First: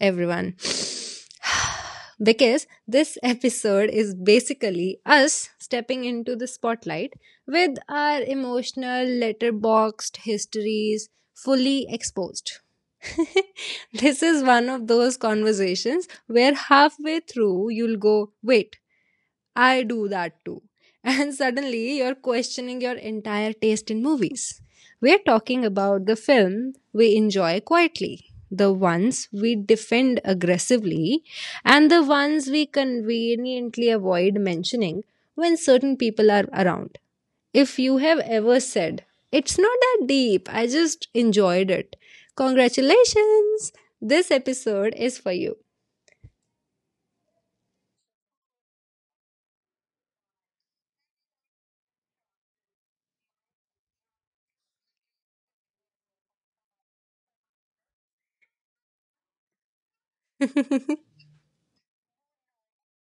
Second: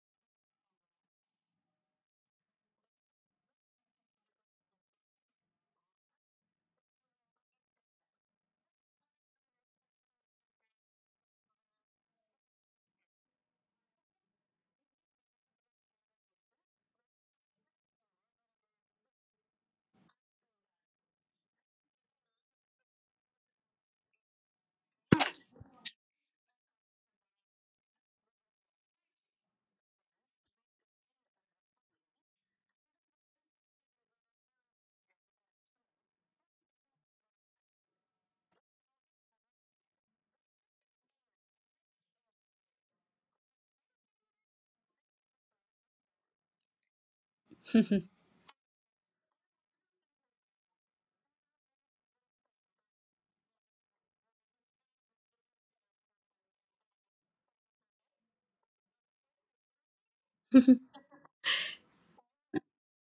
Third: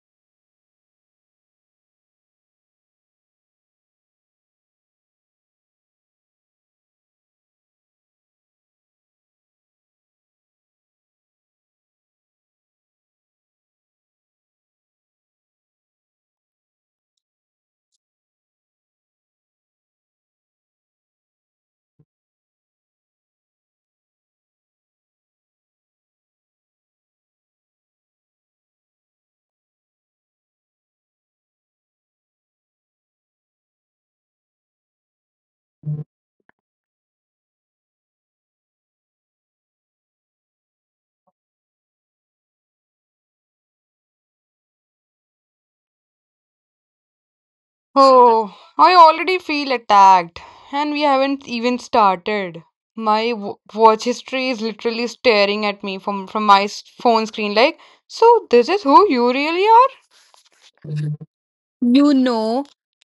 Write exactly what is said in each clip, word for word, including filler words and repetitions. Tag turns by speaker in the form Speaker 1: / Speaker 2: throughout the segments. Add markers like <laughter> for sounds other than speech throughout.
Speaker 1: everyone. <sighs> Because this episode is basically us stepping into the spotlight with our emotional, letterboxed histories fully exposed. <laughs> This is one of those conversations where halfway through you'll go, wait, I do that too. <laughs> And suddenly you're questioning your entire taste in movies. We're talking about the film we enjoy quietly, the ones we defend aggressively, and the ones we conveniently avoid mentioning when certain people are around. If you have ever said, it's not that deep, I just enjoyed it, congratulations! This episode is for you.
Speaker 2: Oh, I already feel attacked, and we haven't even started. My w watch history is literally staring at me from from my s- phone screen like, so this is who you really are? You know,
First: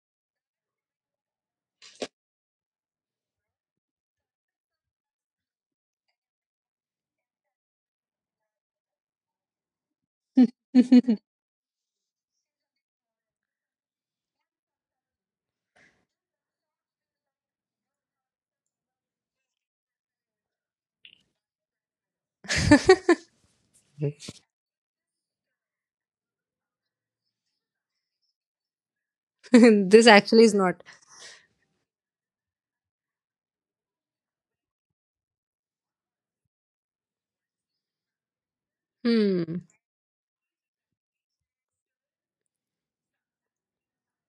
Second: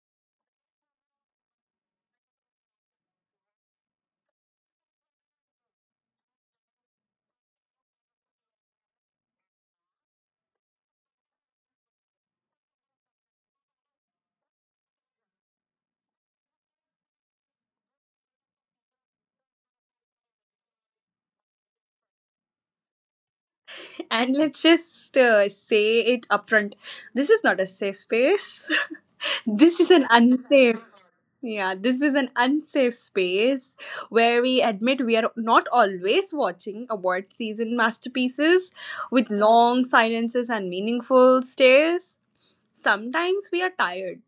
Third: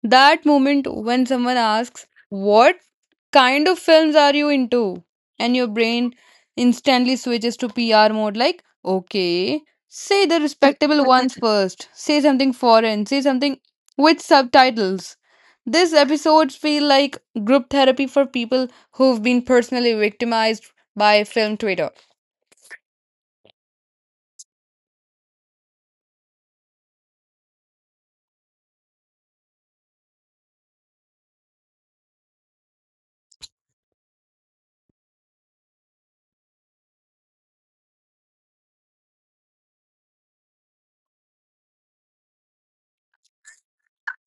Speaker 2: that moment when someone asks, "What kind of films are you into?" And your brain instantly switches to P R mode, like, okay, say the respectable
Speaker 1: <laughs>
Speaker 2: ones <laughs> first, say something foreign, say something with subtitles. These episodes feel like group therapy for people who've been personally victimized by film Twitter.
Speaker 3: And let's just uh, say it upfront. This is not a safe space. <laughs> This is
Speaker 1: This
Speaker 3: an
Speaker 1: actually is not.
Speaker 3: unsafe. Yeah, this is an unsafe space where we admit we are not always watching award season masterpieces with
Speaker 1: Hmm.
Speaker 3: long silences and meaningful stares. Sometimes we are tired,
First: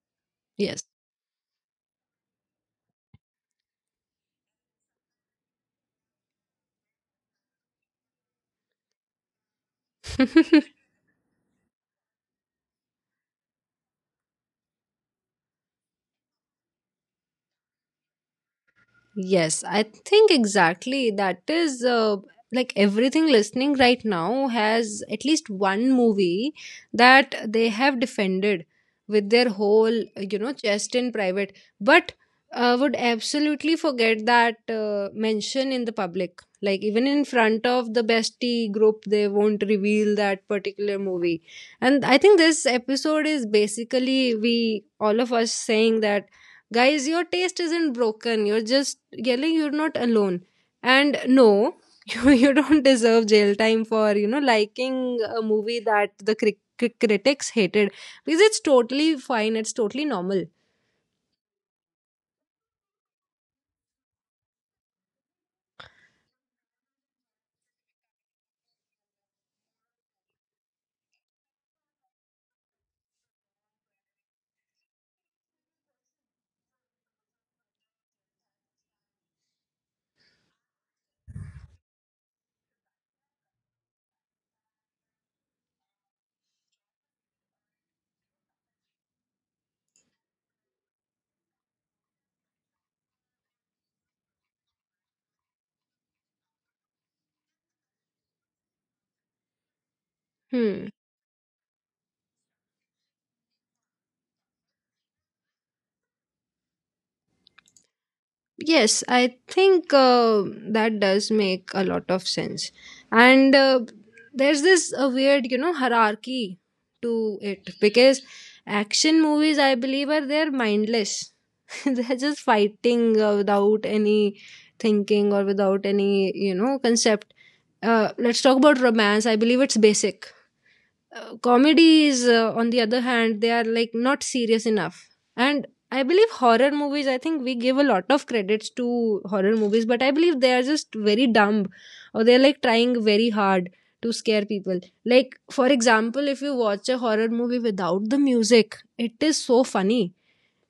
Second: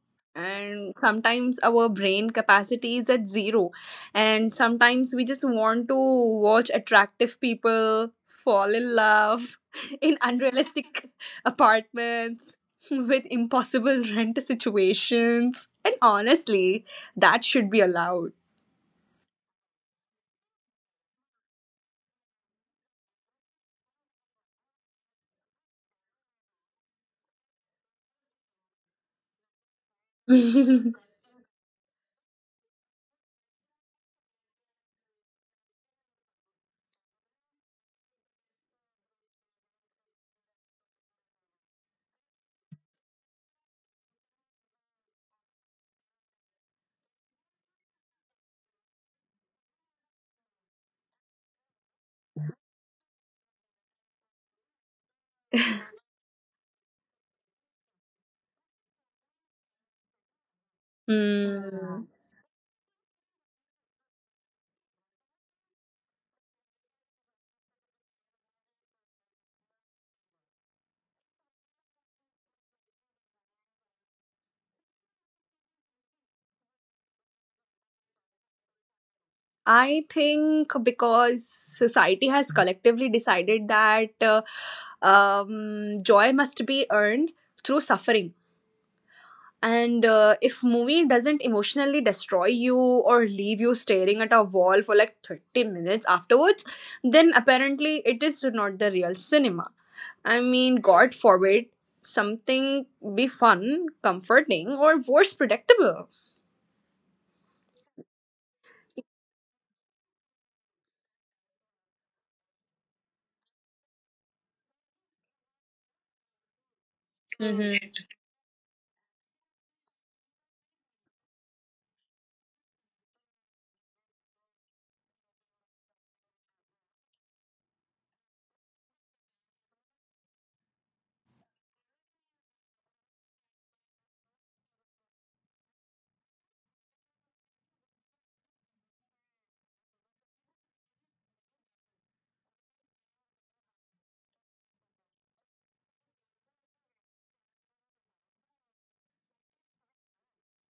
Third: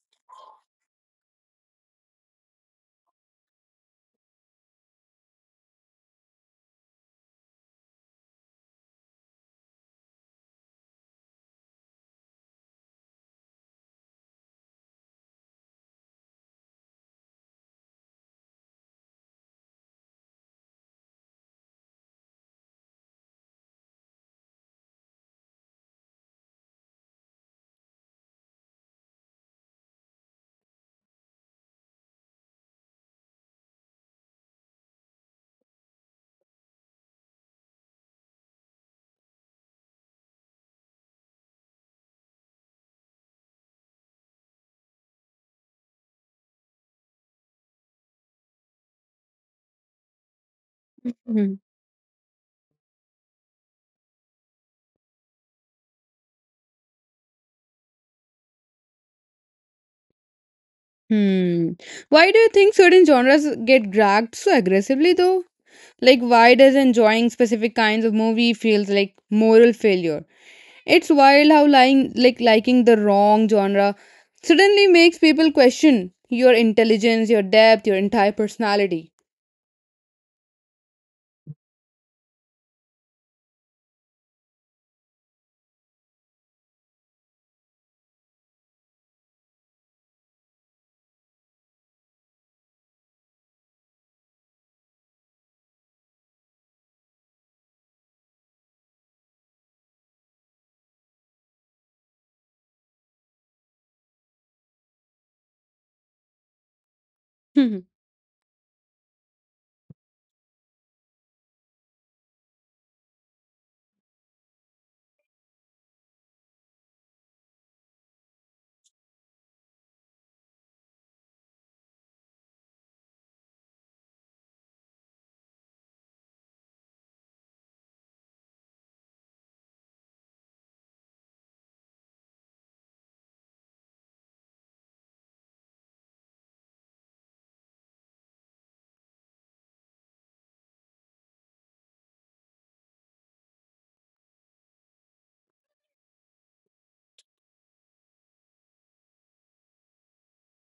Speaker 1: Yes.
Speaker 3: and sometimes our brain capacity is at zero, and sometimes we just want to watch attractive people fall in love <laughs> in
Speaker 1: <laughs>
Speaker 3: unrealistic apartments <laughs> with impossible rent situations, and honestly that should be allowed.
Speaker 1: Yes, I think exactly that is, uh, like everything listening right now has at least one movie that they have defended with their whole, you know, chest
Speaker 3: <laughs>
Speaker 1: in private, but uh, would absolutely forget that uh, mention in the public. Like, even in front of the bestie group, they won't reveal that particular movie. And I think this episode is basically we, all of us, saying that, guys, your taste isn't broken, you're just yelling, you're not alone, and
Speaker 2: Hmm.
Speaker 1: no. <laughs> you, you don't deserve jail time for, you know, liking a movie that the cri- cri- critics hated, because it's totally fine, it's totally normal.
Speaker 2: Hmm.
Speaker 3: Hmm.
Speaker 2: Why do you think certain genres get dragged so aggressively though? Like, why does enjoying specific kinds of movie feels like moral failure? It's wild how lying like liking the wrong genre suddenly makes people question your intelligence, your depth, your entire personality.
Speaker 3: I think because society has collectively decided that uh, um, joy must be earned through suffering. And uh, if movie doesn't emotionally destroy you or leave you staring at a wall for like thirty minutes afterwards, then apparently it is not the real cinema. I mean,
Speaker 1: Hmm.
Speaker 3: God forbid something be fun, comforting, or worse, predictable.
Speaker 2: <laughs>
Speaker 1: Yes, I think uh, that does make a lot of sense. And uh, there's this uh, weird, you know, hierarchy to it,
Speaker 3: Mhm.
Speaker 1: because action movies, I believe, are they're mindless. <laughs> They're just fighting uh, without any thinking, or without any, you know, concept. Uh, let's talk about romance. I believe it's basic. Uh, comedies, uh, on the other hand, they are like not serious enough. And I believe horror movies, I think we give a lot of credits to horror movies, but I believe they are just very dumb, or they're like trying very hard to scare people. Like, for example, if you watch a horror movie without the music, it is so funny.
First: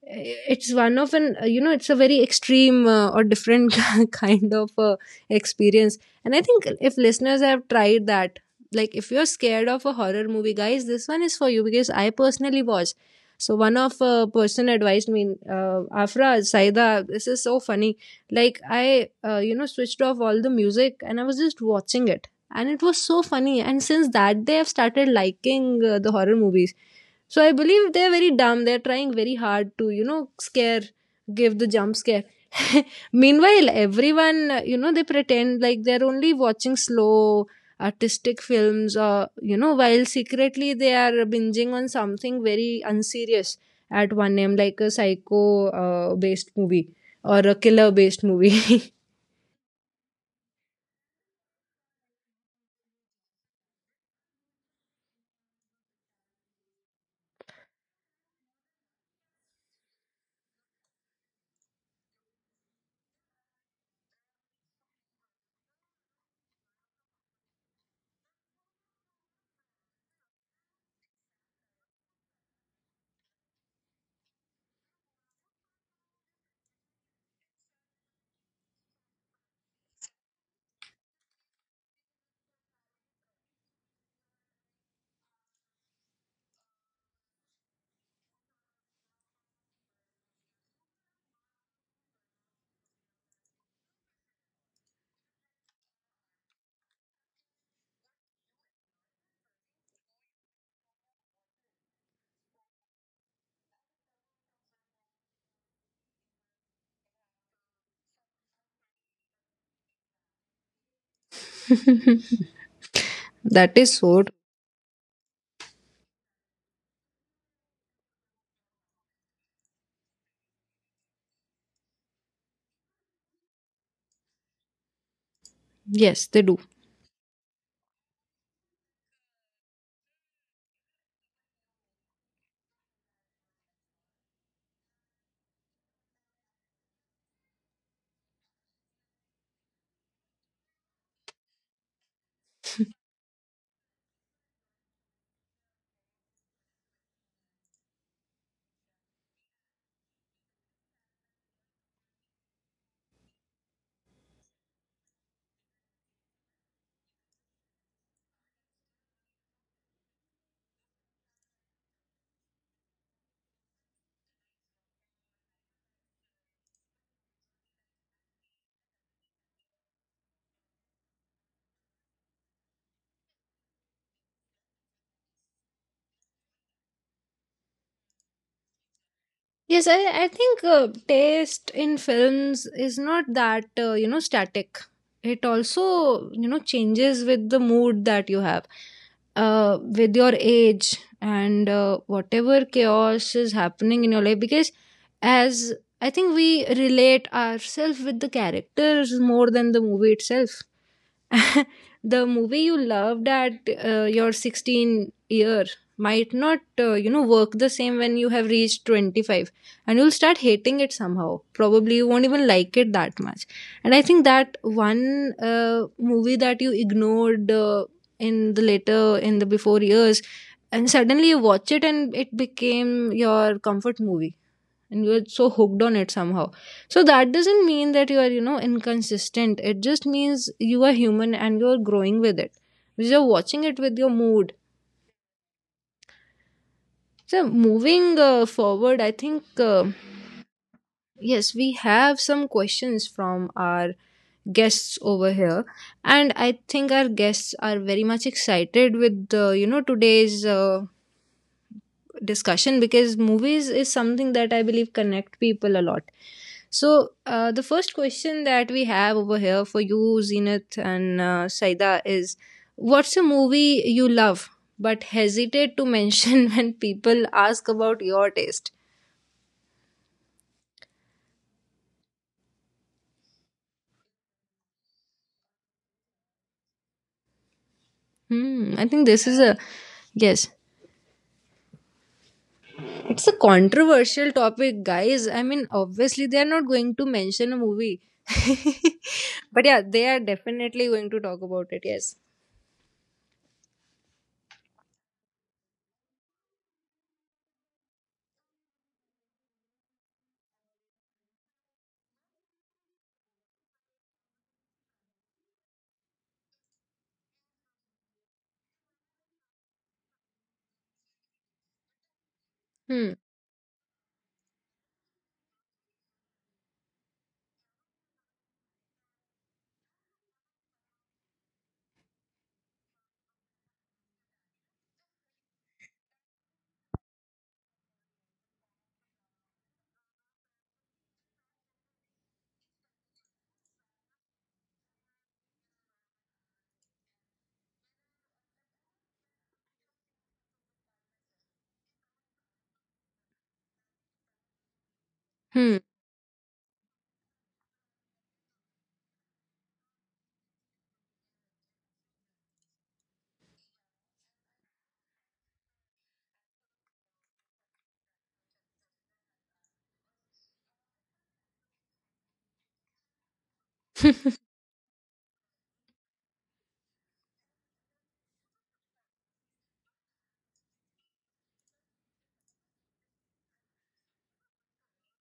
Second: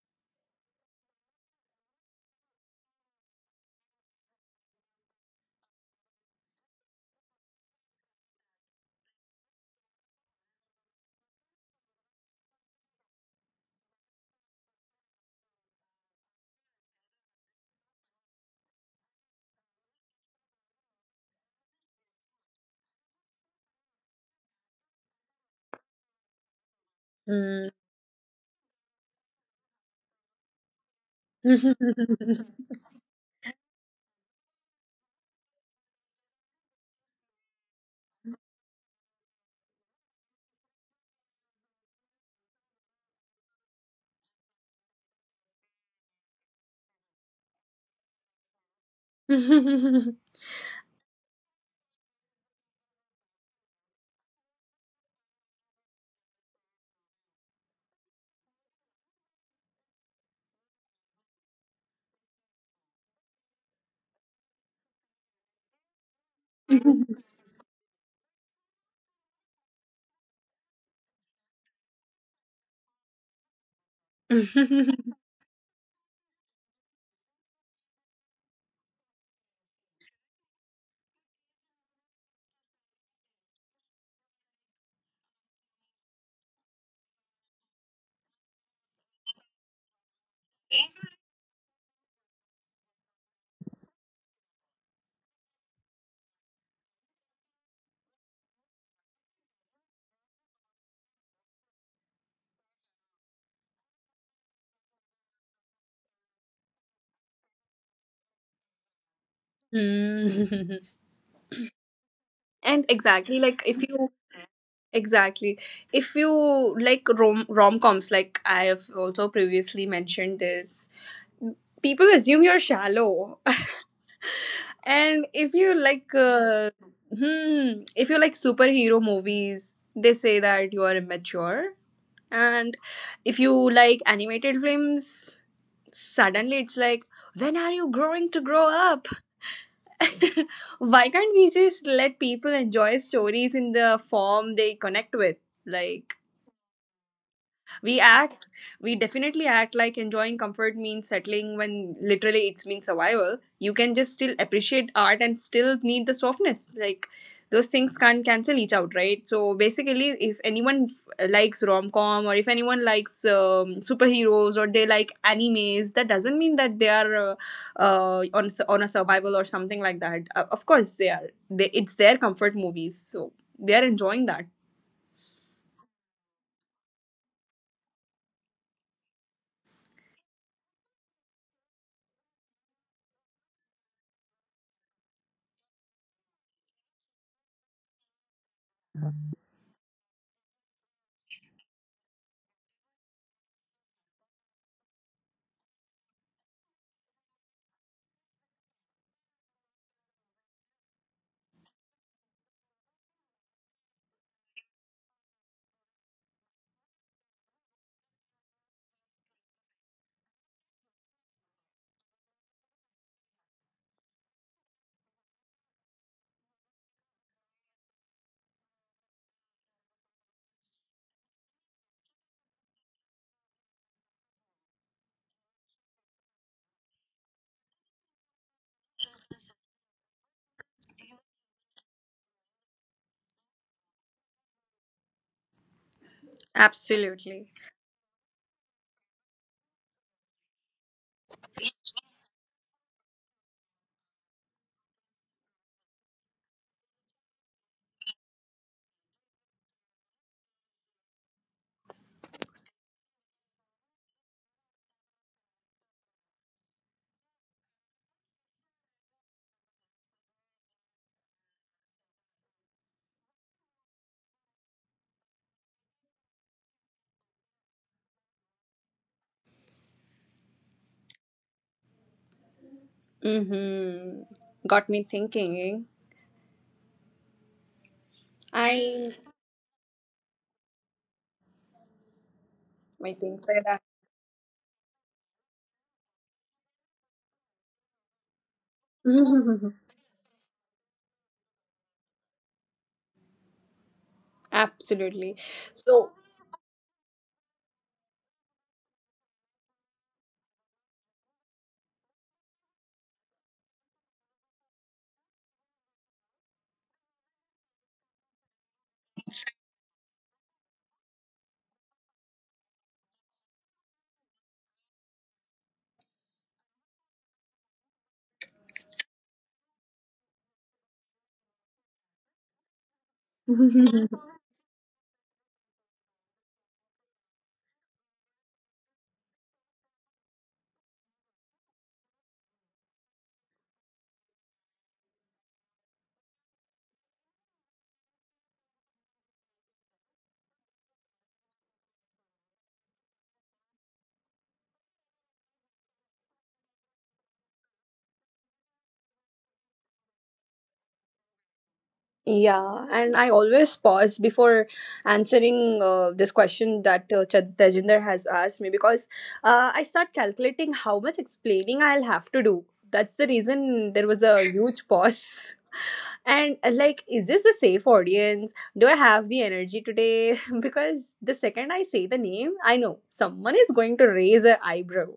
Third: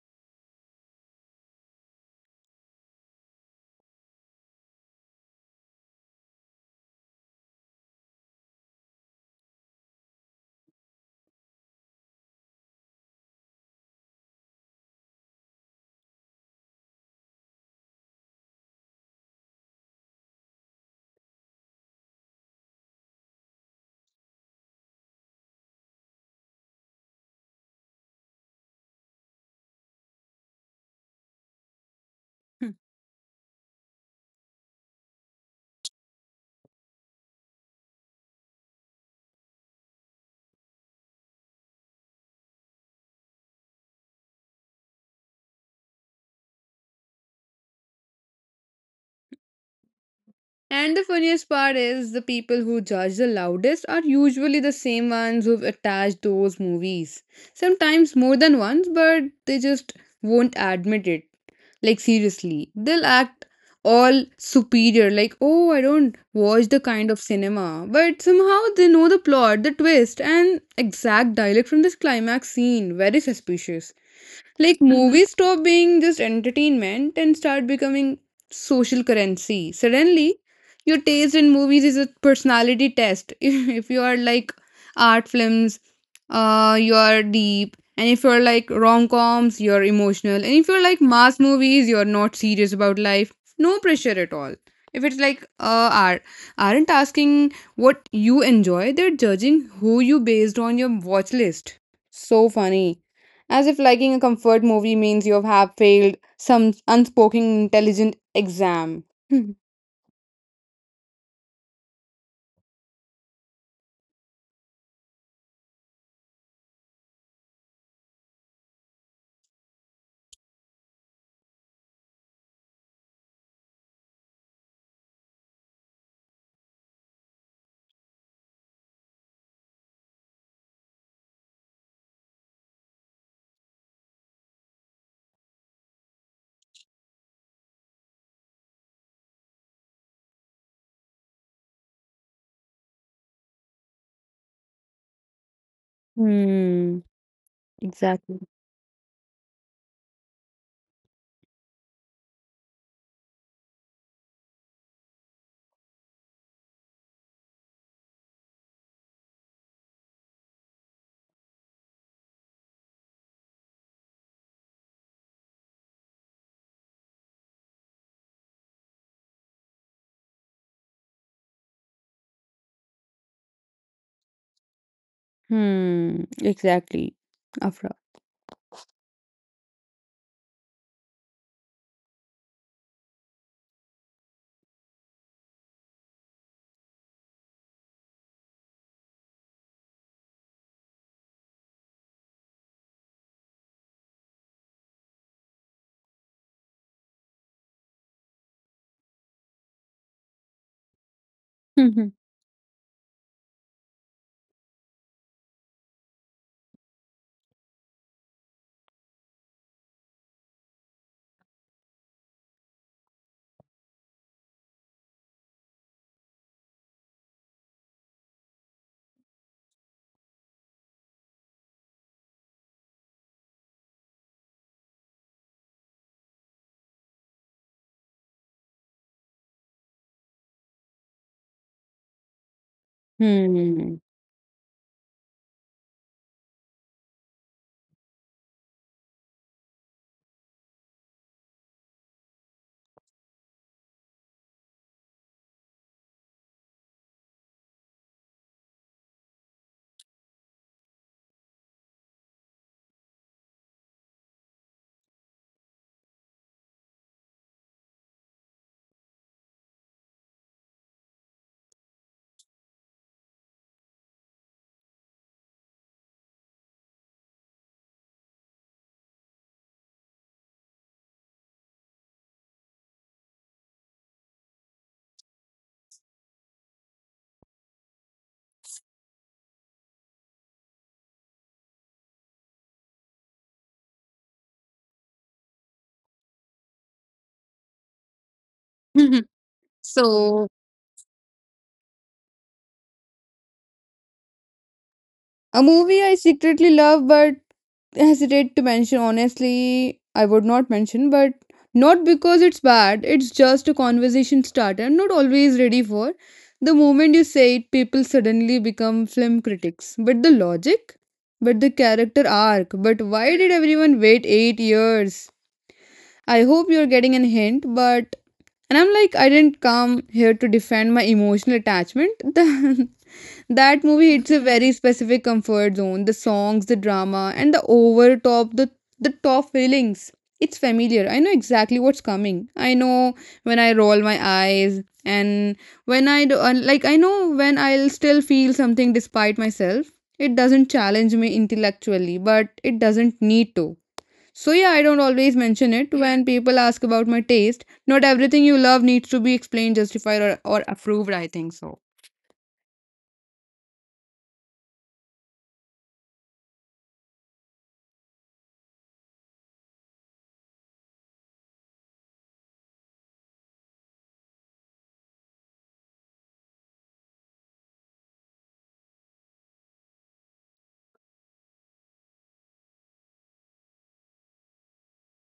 Speaker 1: It's one of an, you know, it's a very extreme uh, or different <laughs> kind of uh, experience. And I think if listeners have tried that, like if you're scared of a horror movie, guys, this one is for you, because I personally was. So one of uh, person advised me, uh, Afra, Saida, this is so funny. Like, I uh, you know, switched off all the music and I was just watching it, and it was so funny. And since that day, I've started liking uh, the horror movies. So I believe they're very dumb. They're trying very hard to, you know, scare, give the jump scare. <laughs> Meanwhile, everyone, uh, you know, they pretend like they're only watching slow artistic films, or, you know, while secretly they are binging on something very unserious at one a m, like a psycho uh, based movie, or a killer based movie.
Speaker 2: And the funniest part is the people who judge the loudest are usually the same ones who've attached those movies. Sometimes more than once, but they just won't admit it. Like, seriously, they'll act all superior, like, oh, I don't watch the kind of
Speaker 3: <laughs>
Speaker 2: cinema. But somehow they know the plot, the twist, and exact dialect from this climax scene. Very suspicious. Like,
Speaker 3: <laughs>
Speaker 2: movies stop being just entertainment and start becoming social currency. Suddenly, your taste in movies is a personality test. <laughs> If if you are like art films, uh, you are deep. And if you're like rom coms, you're emotional. And if you're like mass movies, you're not serious about life. No pressure at all. If it's like, uh are aren't asking what you enjoy, they're judging who you based on your watch list. So funny, as if liking a comfort movie means you have failed some unspoken intelligent exam. Hmm.
Speaker 3: Mm. <laughs>
Speaker 1: <laughs>
Speaker 3: And exactly, like
Speaker 1: That
Speaker 3: if
Speaker 1: is
Speaker 3: you,
Speaker 1: so.
Speaker 3: exactly, if you like rom rom-coms, like I have also previously mentioned this, people assume you're shallow. <laughs> And if you like
Speaker 1: Yes, they do.
Speaker 3: uh, hmm, if you like superhero movies, they say that you are immature. And if you like animated films, suddenly it's like, when are you growing to grow up? <laughs> Why can't we just let people enjoy stories in the form they connect with? Like,
Speaker 2: Hmm.
Speaker 3: we
Speaker 2: Exactly.
Speaker 3: act, we definitely act like enjoying comfort means settling, when literally it's mean survival. You can just still appreciate art and still need the softness. Like, those things can't cancel each out, right? So basically, if anyone likes rom com, or if anyone likes um, superheroes, or they like animes, that doesn't mean that they are uh, uh, on on a survival or something like that. Uh, of course, they are. They, it's their comfort movies, so they are enjoying that.
Speaker 2: Hmm. Exactly. Afra.
Speaker 1: Yes, I, I think uh, taste in films is not that, uh, you know, static. It also, you know, changes with the mood that you have, uh, with your age, and uh, whatever chaos is happening in your life. Because as I think we relate ourselves with the characters more than the movie itself. <laughs>
Speaker 2: <laughs>
Speaker 1: The movie you loved at uh, your sixteen year might not, uh, you know, work the same when you have reached twenty-five, and you'll start hating it somehow. Probably you won't even like it that much. And I think that one uh, movie that you ignored, uh, in the later, in the before years, and suddenly you watch it and it became your comfort movie, and you're so hooked on it somehow. So that doesn't mean that you are, you know, inconsistent. It just means you are human, and you're growing with it, you're watching it
Speaker 2: Hmm.
Speaker 1: with your mood. So
Speaker 3: Absolutely.
Speaker 1: moving uh, forward, I think, uh, yes, we have some questions from our guests over here, and I think our guests are very much excited with, uh, you know, today's uh, discussion, because movies is something that I believe connect people a lot. So, uh, the first question that we have over here for you, Zenith, and uh, Saida, is what's a movie you love but hesitate to mention <laughs> when people ask about your taste?
Speaker 3: Mm-hmm. Got me thinking.
Speaker 1: Hmm, I think
Speaker 3: I
Speaker 1: this is a yes. It's a controversial topic, guys. I mean, obviously they are not going to mention a movie, <laughs>
Speaker 2: <laughs>
Speaker 1: but yeah, they are
Speaker 2: So,
Speaker 1: definitely going to talk about it. Yes.
Speaker 3: absolutely.
Speaker 2: a movie
Speaker 3: So,
Speaker 2: I secretly love but hesitate to mention. Honestly, I would not mention, but not because it's bad. It's just a conversation starter I'm not always ready for. The moment you say it, people suddenly become film critics. But the logic, but the character arc, but
Speaker 1: Hmm.
Speaker 2: why did everyone wait eight years? I hope you're getting a hint. But and I'm like, I didn't come here to defend my emotional attachment. <laughs> That movie hits
Speaker 3: <laughs>
Speaker 2: a very specific comfort zone. The songs, the drama, and the overtop, the the top feelings. It's familiar. I know exactly what's coming. I know when I roll my eyes and when I do, uh, like I know when I'll still feel something despite myself. It doesn't challenge me intellectually, but it doesn't need to. So yeah, I don't always mention
Speaker 1: Hmm.
Speaker 2: it when people ask about my taste. Not everything you love needs to be explained, justified, or, or approved. I think so.
Speaker 3: yeah, and I always pause before answering uh, this question that uh, Ch- Tejinder has asked me, because uh, I start calculating how much explaining I'll have to do. That's the reason there was a huge pause. And uh, like, is this a safe audience? Do I have the energy today? <laughs> Because the second I say the name, I know someone is going to raise an eyebrow.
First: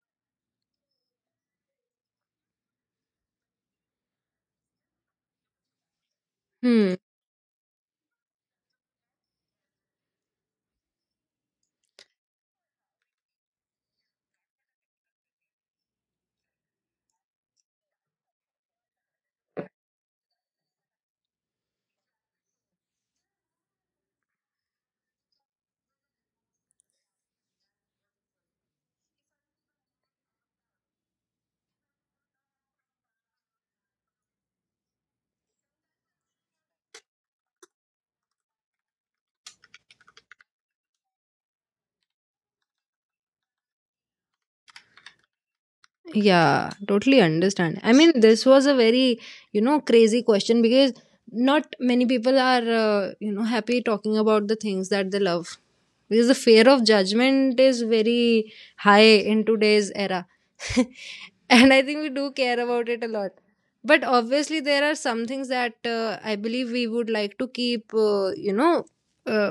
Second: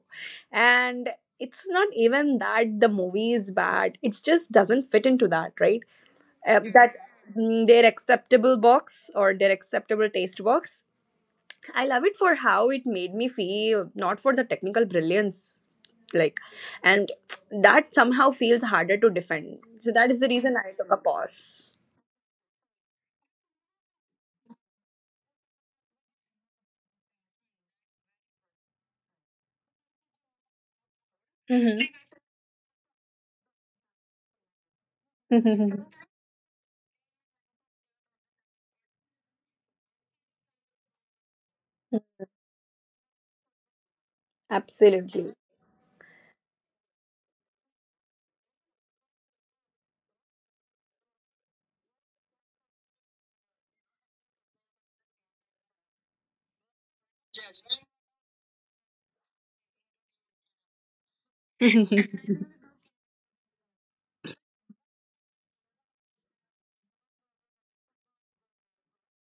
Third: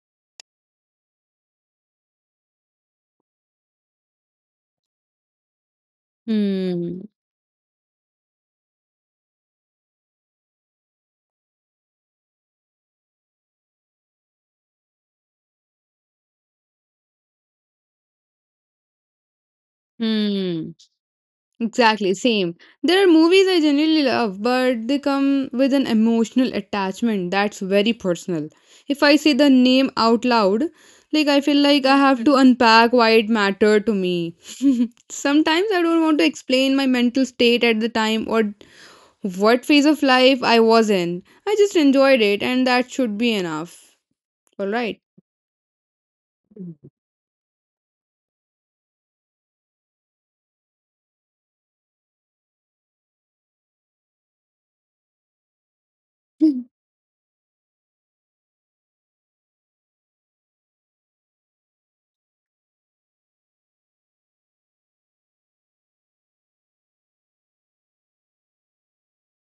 Speaker 3: And it's not even that the movie is bad, it just doesn't fit into that, right? Uh, that
Speaker 1: Hmm.
Speaker 2: Hmm.
Speaker 3: mm, their acceptable box, or their acceptable taste box. I love it for how it made me feel, not for the technical brilliance. Like, and that somehow feels harder to defend. So that is the reason I
Speaker 2: Hmm.
Speaker 3: took a pause.
Speaker 2: Exactly. Same. There are movies I generally love, but they come with an emotional attachment that's very personal. If I say the name out loud, like I feel like
Speaker 3: Mhm.
Speaker 2: I have to unpack why it mattered to me. <laughs> Sometimes I don't
Speaker 3: <laughs>
Speaker 2: want to explain my mental state at the time or what phase of life I was in. I just enjoyed it, and that should be enough. All right.
Speaker 3: Absolutely.
Speaker 1: Yeah, totally understand. I mean, this was a very, you know, crazy question, because not many people are, uh, you know, happy talking about the things that they love. Because the fear
Speaker 2: <laughs>
Speaker 1: of judgment is very high in today's era. <laughs> And I think we
Speaker 3: <laughs>
Speaker 1: do care about it a lot. But obviously, there are some things that uh, I believe we would like to keep, uh, you know, uh,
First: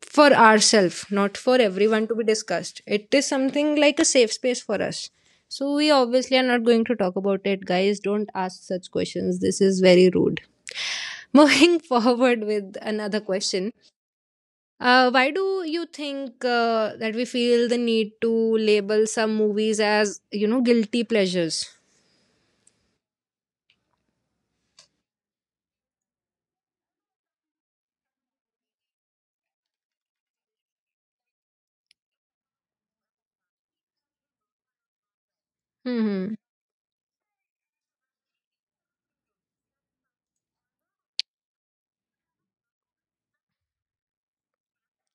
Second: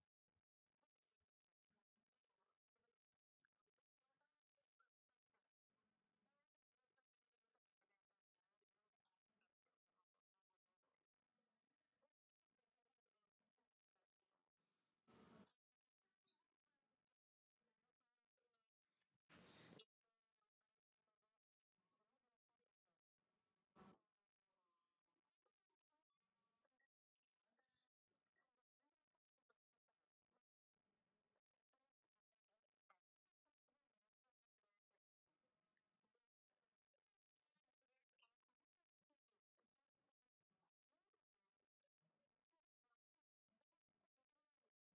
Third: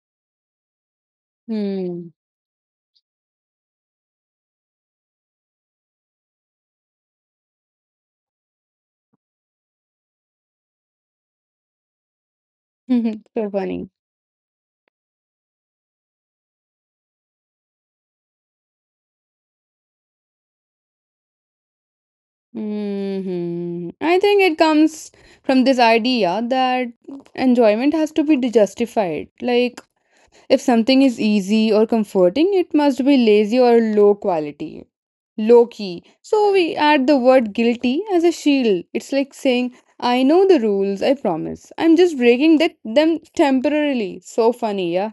Speaker 1: for ourselves, not for everyone
Speaker 2: Hmm.
Speaker 1: to be discussed. It is something like a safe space for us. So we obviously are not going to talk about it, guys. Don't ask such questions. This is very rude. <laughs> Moving forward with another
Speaker 2: <laughs> So
Speaker 1: question.
Speaker 2: funny.
Speaker 1: Uh, why do you think uh, that we feel the need to label some movies as, you know, guilty pleasures?
Speaker 2: Mhm. I think it comes from this idea that enjoyment has to be justified. Like, if something is easy or comforting, it must be lazy or low quality, low key.
Speaker 1: Mm-hmm.
Speaker 2: So, we add the word guilty as a shield. It's like saying, I know the rules, I promise. I'm just breaking that, them temporarily. So funny, yeah?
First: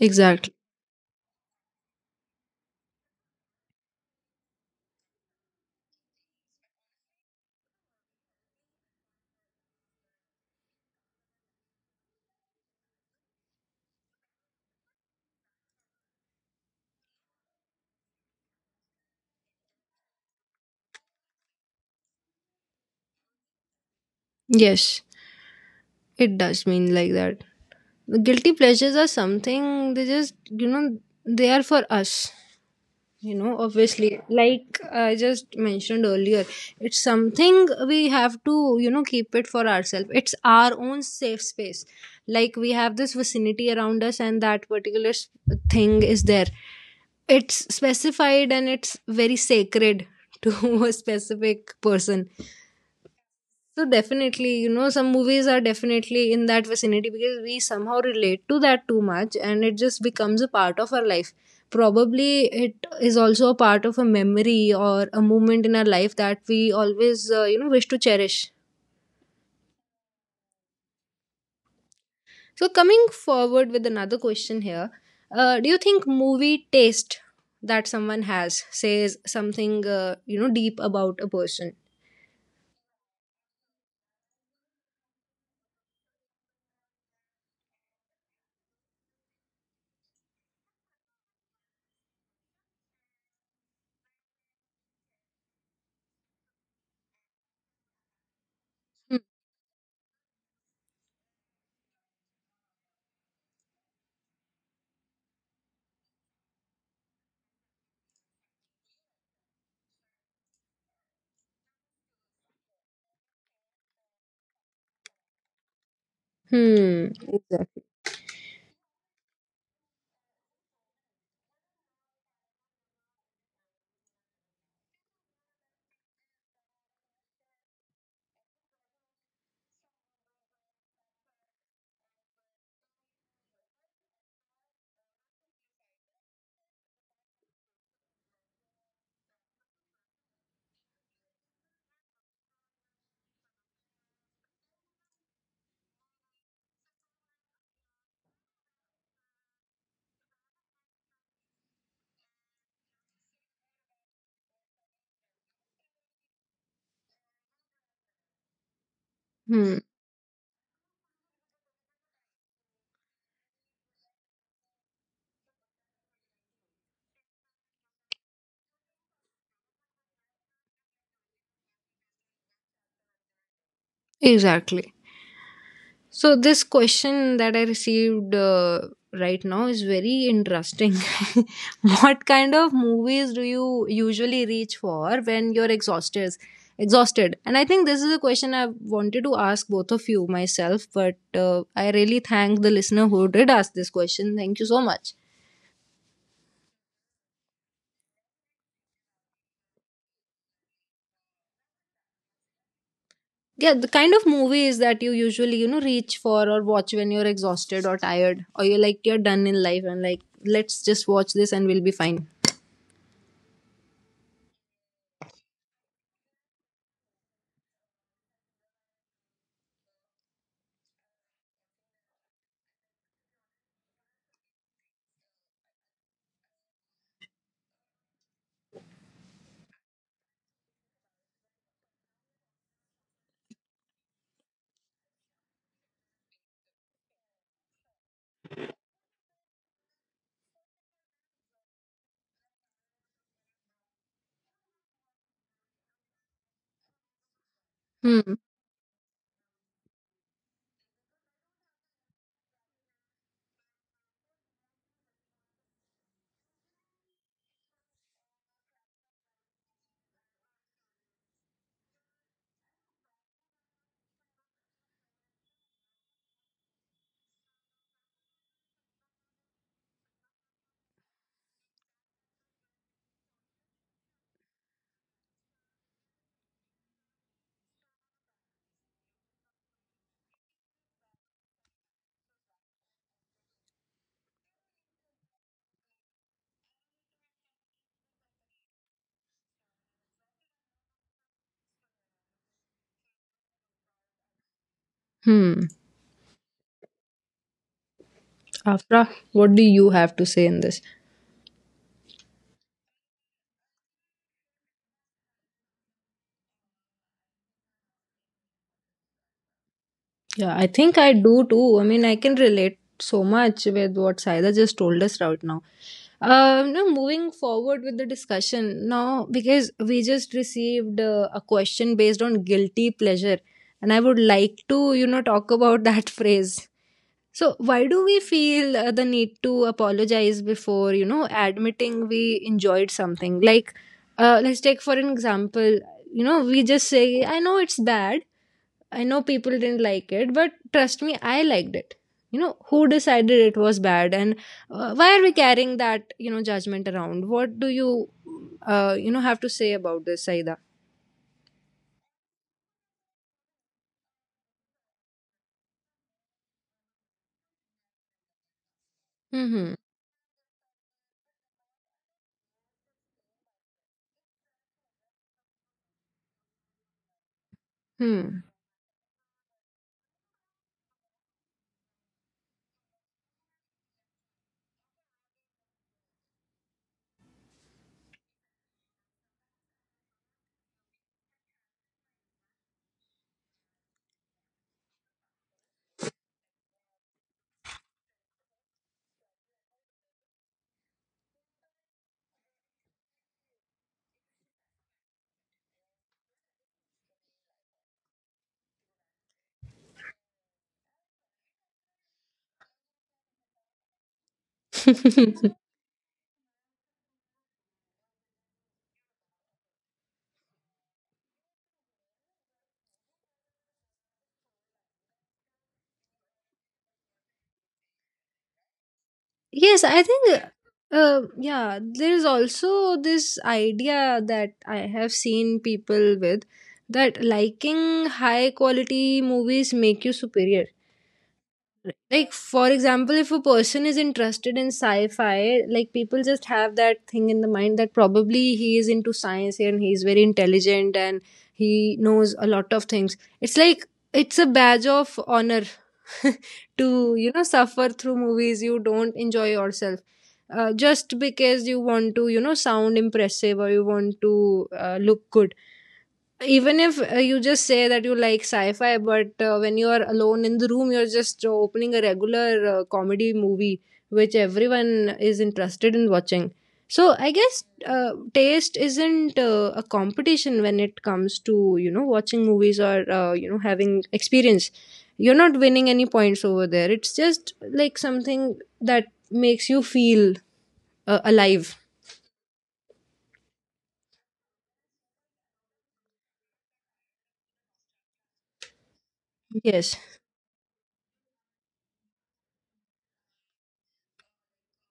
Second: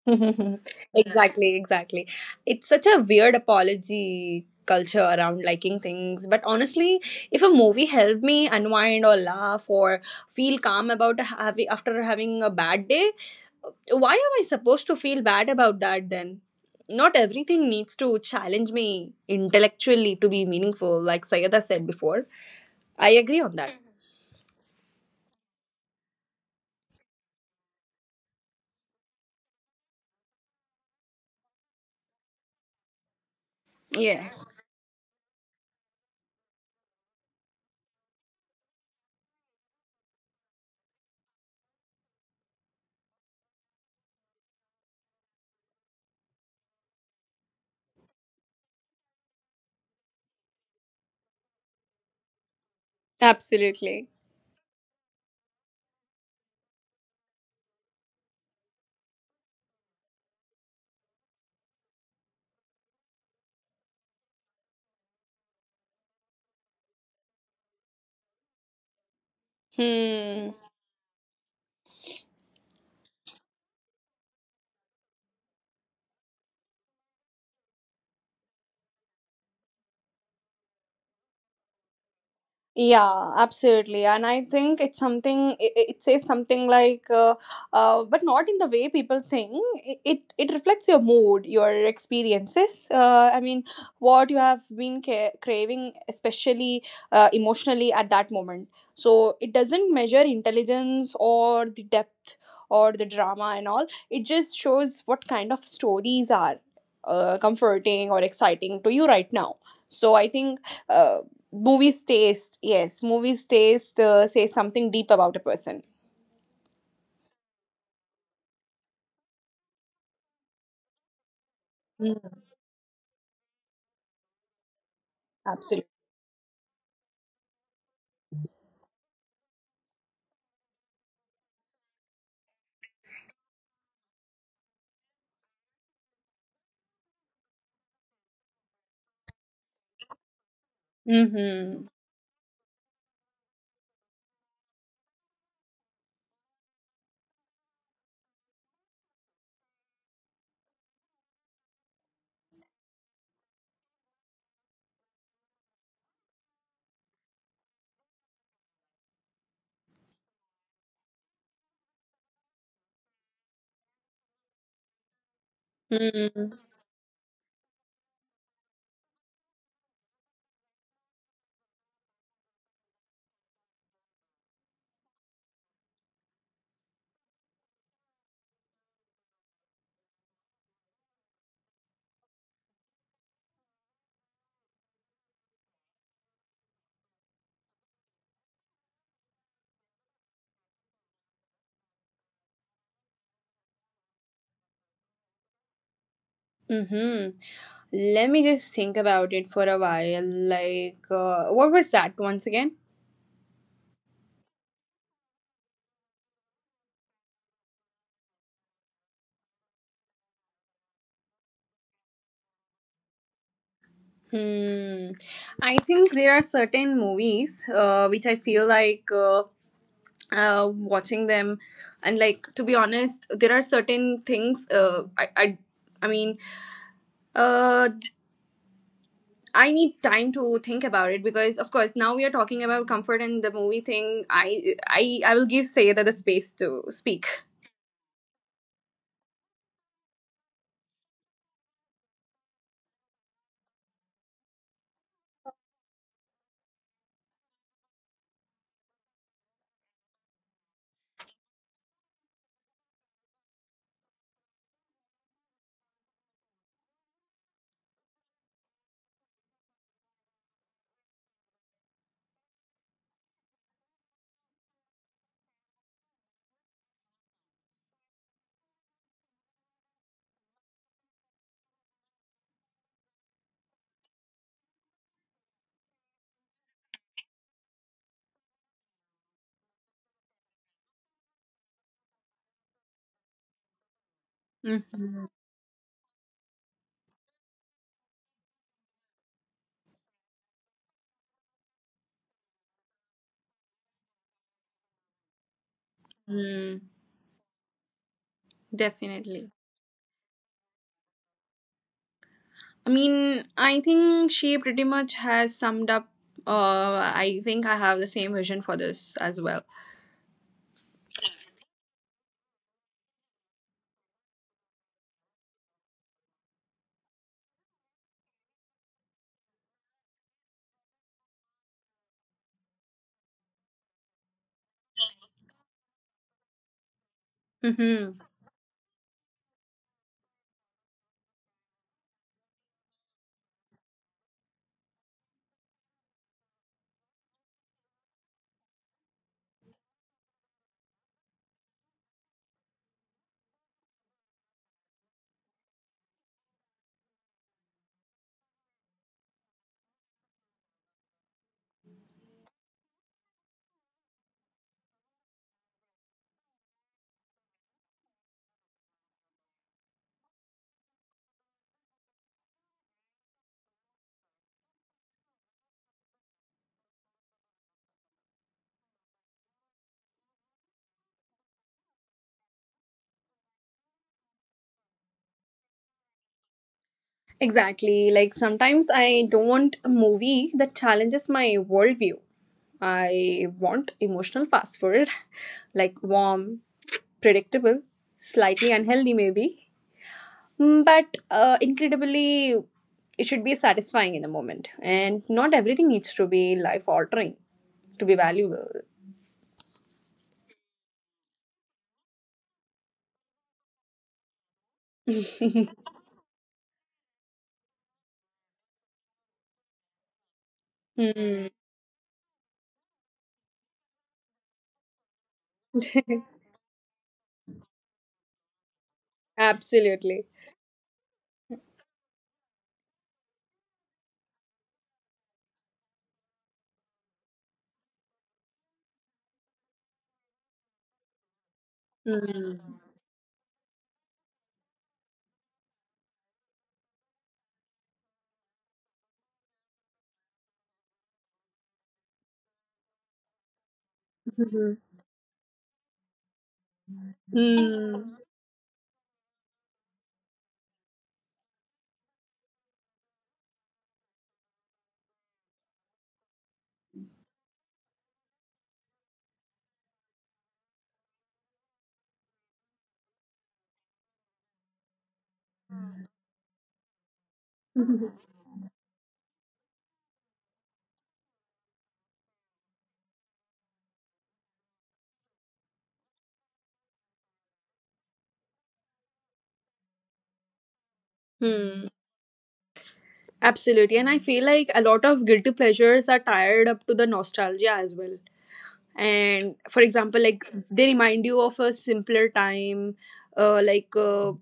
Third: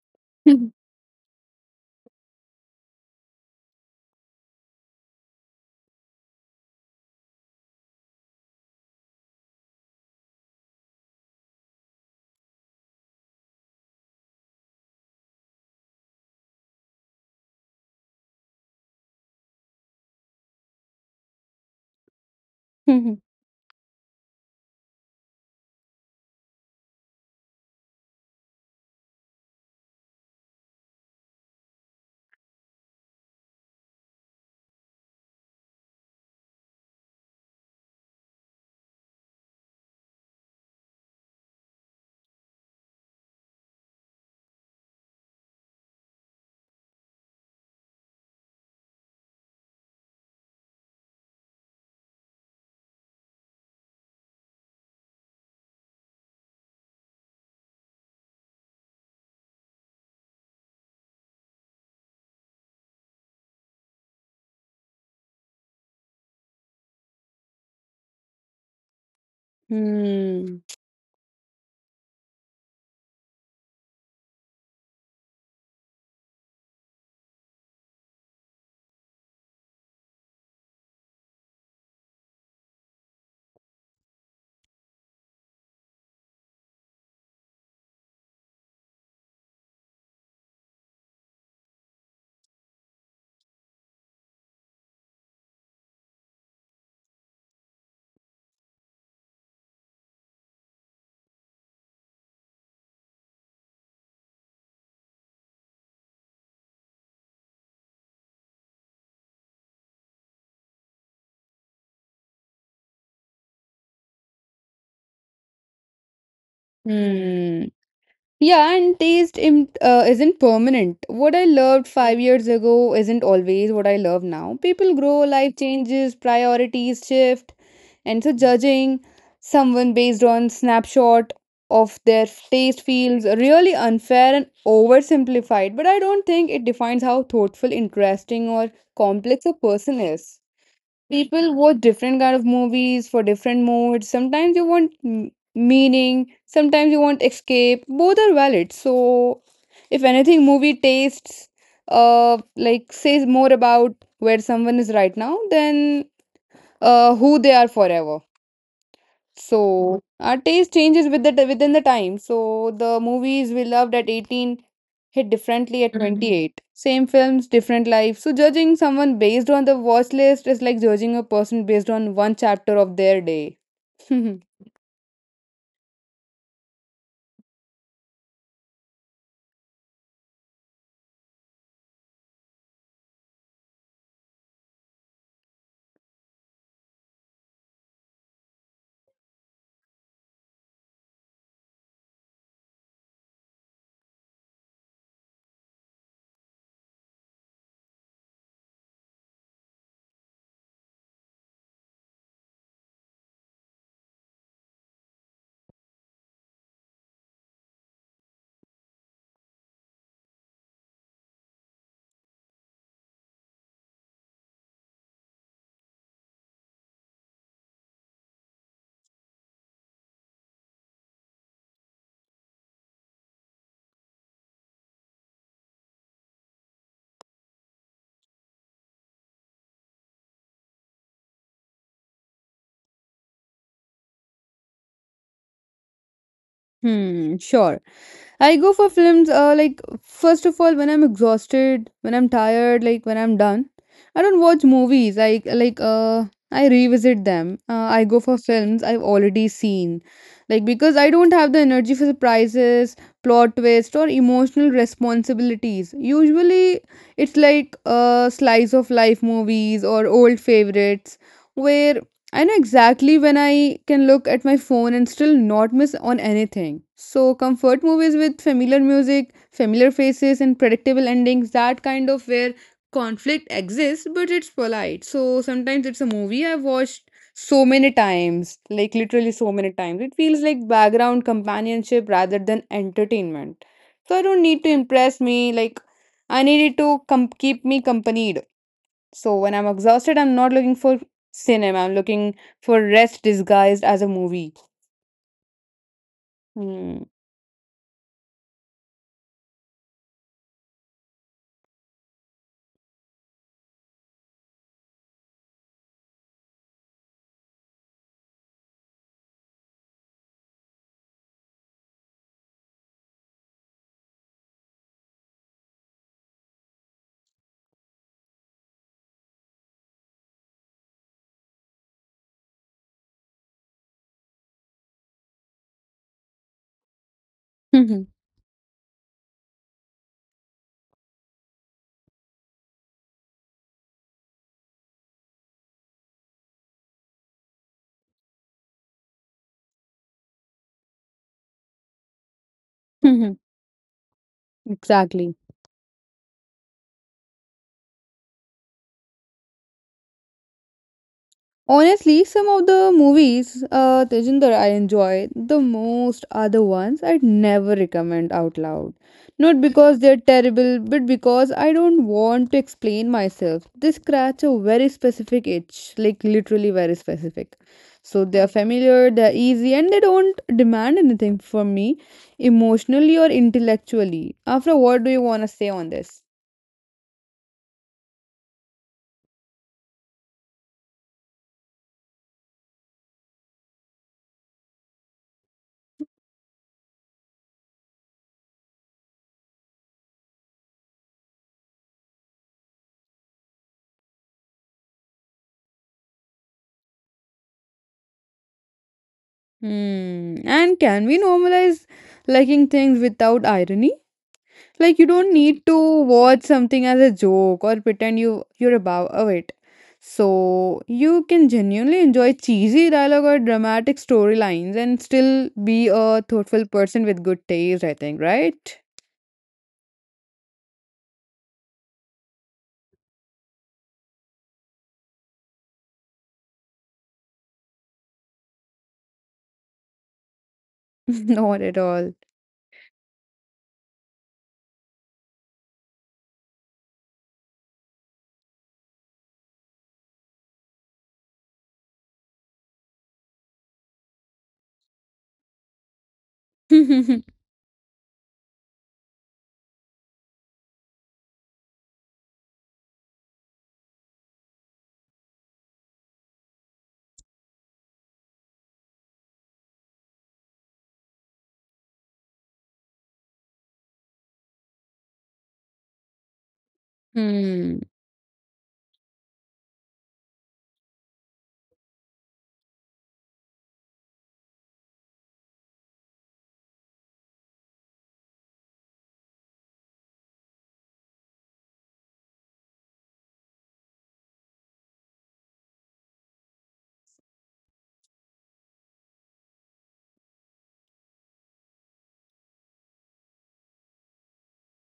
Speaker 1: Exactly.
Speaker 2: <laughs>
Speaker 3: Exactly, exactly. It's such a weird apology culture around liking things. But honestly, if a movie helped me unwind or laugh or feel calm about having after having a bad day, why am I supposed to feel bad about that then? Not everything needs to challenge me intellectually to be meaningful, like Sayada said before. I
Speaker 2: Hmm.
Speaker 3: agree on that.
Speaker 1: Yes, it does mean like that. The guilty pleasures are something, they just, you know, they are for us. You know, obviously,
Speaker 3: Yes.
Speaker 1: like I just mentioned earlier, it's something we have to, you know, keep it for ourselves, it's our own safe space. Like we have this vicinity around us, and that particular s- thing is there. It's specified, and it's very sacred to <laughs> a specific person.
Speaker 3: Absolutely.
Speaker 1: So definitely, you know, some movies are definitely in that vicinity, because we somehow relate to that too much, and it just becomes a part of our life. Probably it is also a part of a memory or a moment in our life that we always, uh, you know, wish to cherish.
Speaker 3: Hmm.
Speaker 1: So coming forward with another question here, uh, do you think movie taste that someone has says something, uh, you know, deep about a person?
Speaker 3: Yeah, absolutely. And I think it's something, it, it says something like, uh, uh, but not in the way people think. It, it, it reflects your mood, your experiences. Uh, I mean, what you have been ca- craving, especially uh, emotionally at that moment. So
Speaker 1: Hmm.
Speaker 3: it doesn't measure intelligence or the depth or the drama and all. It just shows what kind of stories are uh, comforting or exciting to you right now. So I think. Uh, movies taste yes, movies taste uh, say something deep about a person.
Speaker 1: Hmm.
Speaker 2: Hmm. Yeah, and taste im- uh, isn't permanent. What I loved
Speaker 3: Mm,
Speaker 2: five years ago isn't always what I love now. People grow, life
Speaker 3: absolutely.
Speaker 2: changes, priorities shift, and so judging someone based on snapshot of their taste feels really unfair and oversimplified. But I don't think it defines how thoughtful, interesting, or complex a person is. People
Speaker 3: Mhm.
Speaker 2: watch different kind of movies for different moods. Sometimes you want m- meaning, sometimes you want escape. Both are valid. So if anything, movie tastes uh like, says more about where someone is right now than uh who they are forever.
Speaker 1: Hmm.
Speaker 2: So our taste changes with the within the time. So the movies we loved at eighteen hit differently at Mhm.
Speaker 3: Mhm.
Speaker 2: twenty-eight. Same films, different life. So judging someone based on the watch list is like judging a person based on one chapter of their day. <laughs>
Speaker 1: Exactly. So this question that I received uh, right now is very interesting. <laughs> What kind of movies do you usually reach for when you're exhausted? Exhausted, and I think this is a question I wanted to ask both of you myself. But uh, I really thank the listener who did ask this question. Thank you so much.
Speaker 3: Mhm. Let me just think about it for a while. Like, uh, what was that once again?
Speaker 1: Yeah, the kind of movies that you usually, you know, reach for or watch when you're exhausted or tired, or you're like, you're done in life, and like, let's just watch this and we'll be fine.
Speaker 3: Hmm. I think there are certain movies uh, which I feel like uh, uh, watching them, and like to be honest, there are certain things. Uh, I, I, I mean, uh, I need time to think about it because, of course, now we are talking about comfort and the movie thing. I I I will give Sayeda the space to speak.
Speaker 2: Hmm, sure. I go for films, uh, like, first of all, when I'm exhausted, when I'm tired, like when I'm done. I don't watch movies. I like, uh I revisit them. Uh, I go
Speaker 1: Hmm.
Speaker 2: for films I've already seen. Like, because I don't have the energy for surprises, plot twist or emotional responsibilities. Usually it's like, uh, slice of life movies or old favorites where I know exactly when I can look at my phone and still not miss on anything. So, comfort movies with familiar music, familiar faces, and predictable endings, that kind of where conflict exists, but it's polite. So, sometimes it's a movie I've watched so many times, like literally so many times. It feels like background companionship rather than entertainment. So, I don't need to
Speaker 3: Hmm.
Speaker 2: impress me, like, I need it to com- keep me company. So when I'm exhausted, I'm not looking for cinema. I'm looking for rest disguised as a movie.
Speaker 1: Hmm.
Speaker 2: Hmm.
Speaker 1: Afra,
Speaker 3: Definitely.
Speaker 1: what do you have to say in this?
Speaker 3: I mean, I think she pretty much has summed up. Uh, I think I have the same vision for this as well.
Speaker 1: Yeah, I think I do too. I mean, I can relate so much with what Saida just told us right now. Um, now moving forward with the discussion now, because we just received uh, a question based on guilty pleasure, and I would like to, you know, talk about that <laughs> phrase. So, why
Speaker 3: Hmm.
Speaker 1: do
Speaker 2: <laughs>
Speaker 1: we feel uh, the need to apologize before, you know, admitting we enjoyed something? Like, uh, let's take for an example, you know, we just say, I know it's bad, I know people didn't like it, but trust me, I liked it. You know, who decided it was bad, and uh, why are we
Speaker 2: Exactly.
Speaker 1: carrying that, you know, judgment around? What do you, uh, you know, have to say about this, Saida?
Speaker 2: Honestly, some of the movies, uh, Tejinder, I enjoy the most are the ones I'd never recommend out loud. Not
Speaker 1: Mm-hmm.
Speaker 2: because they're terrible, but because I don't want to explain myself. They scratch a very specific itch, like literally very specific. So
Speaker 1: Hmm.
Speaker 2: they're familiar, they're easy, and they don't demand anything from me emotionally or intellectually. After what do you want to say on this?
Speaker 3: Exactly. Like, sometimes I don't want a movie that challenges my worldview. I want emotional fast food, <laughs> like warm, predictable, slightly unhealthy maybe, mm, but uh, incredibly, it should be satisfying in the moment. And not everything needs to be life altering to be valuable.
Speaker 2: Hmm. And can we normalize liking things without irony? Like, you don't
Speaker 1: <laughs>
Speaker 2: need to watch something as a joke or pretend you you're above of it. So you can
Speaker 3: Mm,
Speaker 2: genuinely enjoy cheesy dialogue or dramatic storylines and still be a thoughtful person with good taste, I think, right?
Speaker 1: Yes, I think,
Speaker 3: absolutely.
Speaker 1: uh, yeah, there is also this idea that I have seen people with, that liking high quality movies make you superior.
Speaker 2: <laughs> Not at
Speaker 1: Right.
Speaker 2: all.
Speaker 1: Like, for example,
Speaker 3: Mm.
Speaker 1: if a person is interested in sci-fi, like, people just have that thing in the mind that probably he is into science, and he's very intelligent, and he knows a lot of things. It's like it's a badge of
Speaker 3: Mhm.
Speaker 1: honor <laughs> to, you
Speaker 2: <laughs>
Speaker 1: know, suffer through
Speaker 3: Mm.
Speaker 1: movies you don't enjoy yourself, uh, just because you want to, you know, sound impressive, or you want to, uh, look good. Even if, uh, you just say that you like sci-fi, but uh, when you are alone in the room, you're just, uh, opening a regular uh, comedy movie, which everyone is interested in watching. So I guess,
Speaker 2: Hmm.
Speaker 1: uh,
Speaker 3: <laughs>
Speaker 1: taste isn't uh, a competition when it comes to, you know, watching movies, or, uh, you know, having experience. You're not winning any points over there, it's just like something that makes you feel uh, alive.
Speaker 3: Hmm. Absolutely. And I feel like a lot of guilty pleasures are tied up to the nostalgia as well.
Speaker 1: Yes.
Speaker 3: And for example, like, they remind you of a simpler time, uh, like uh,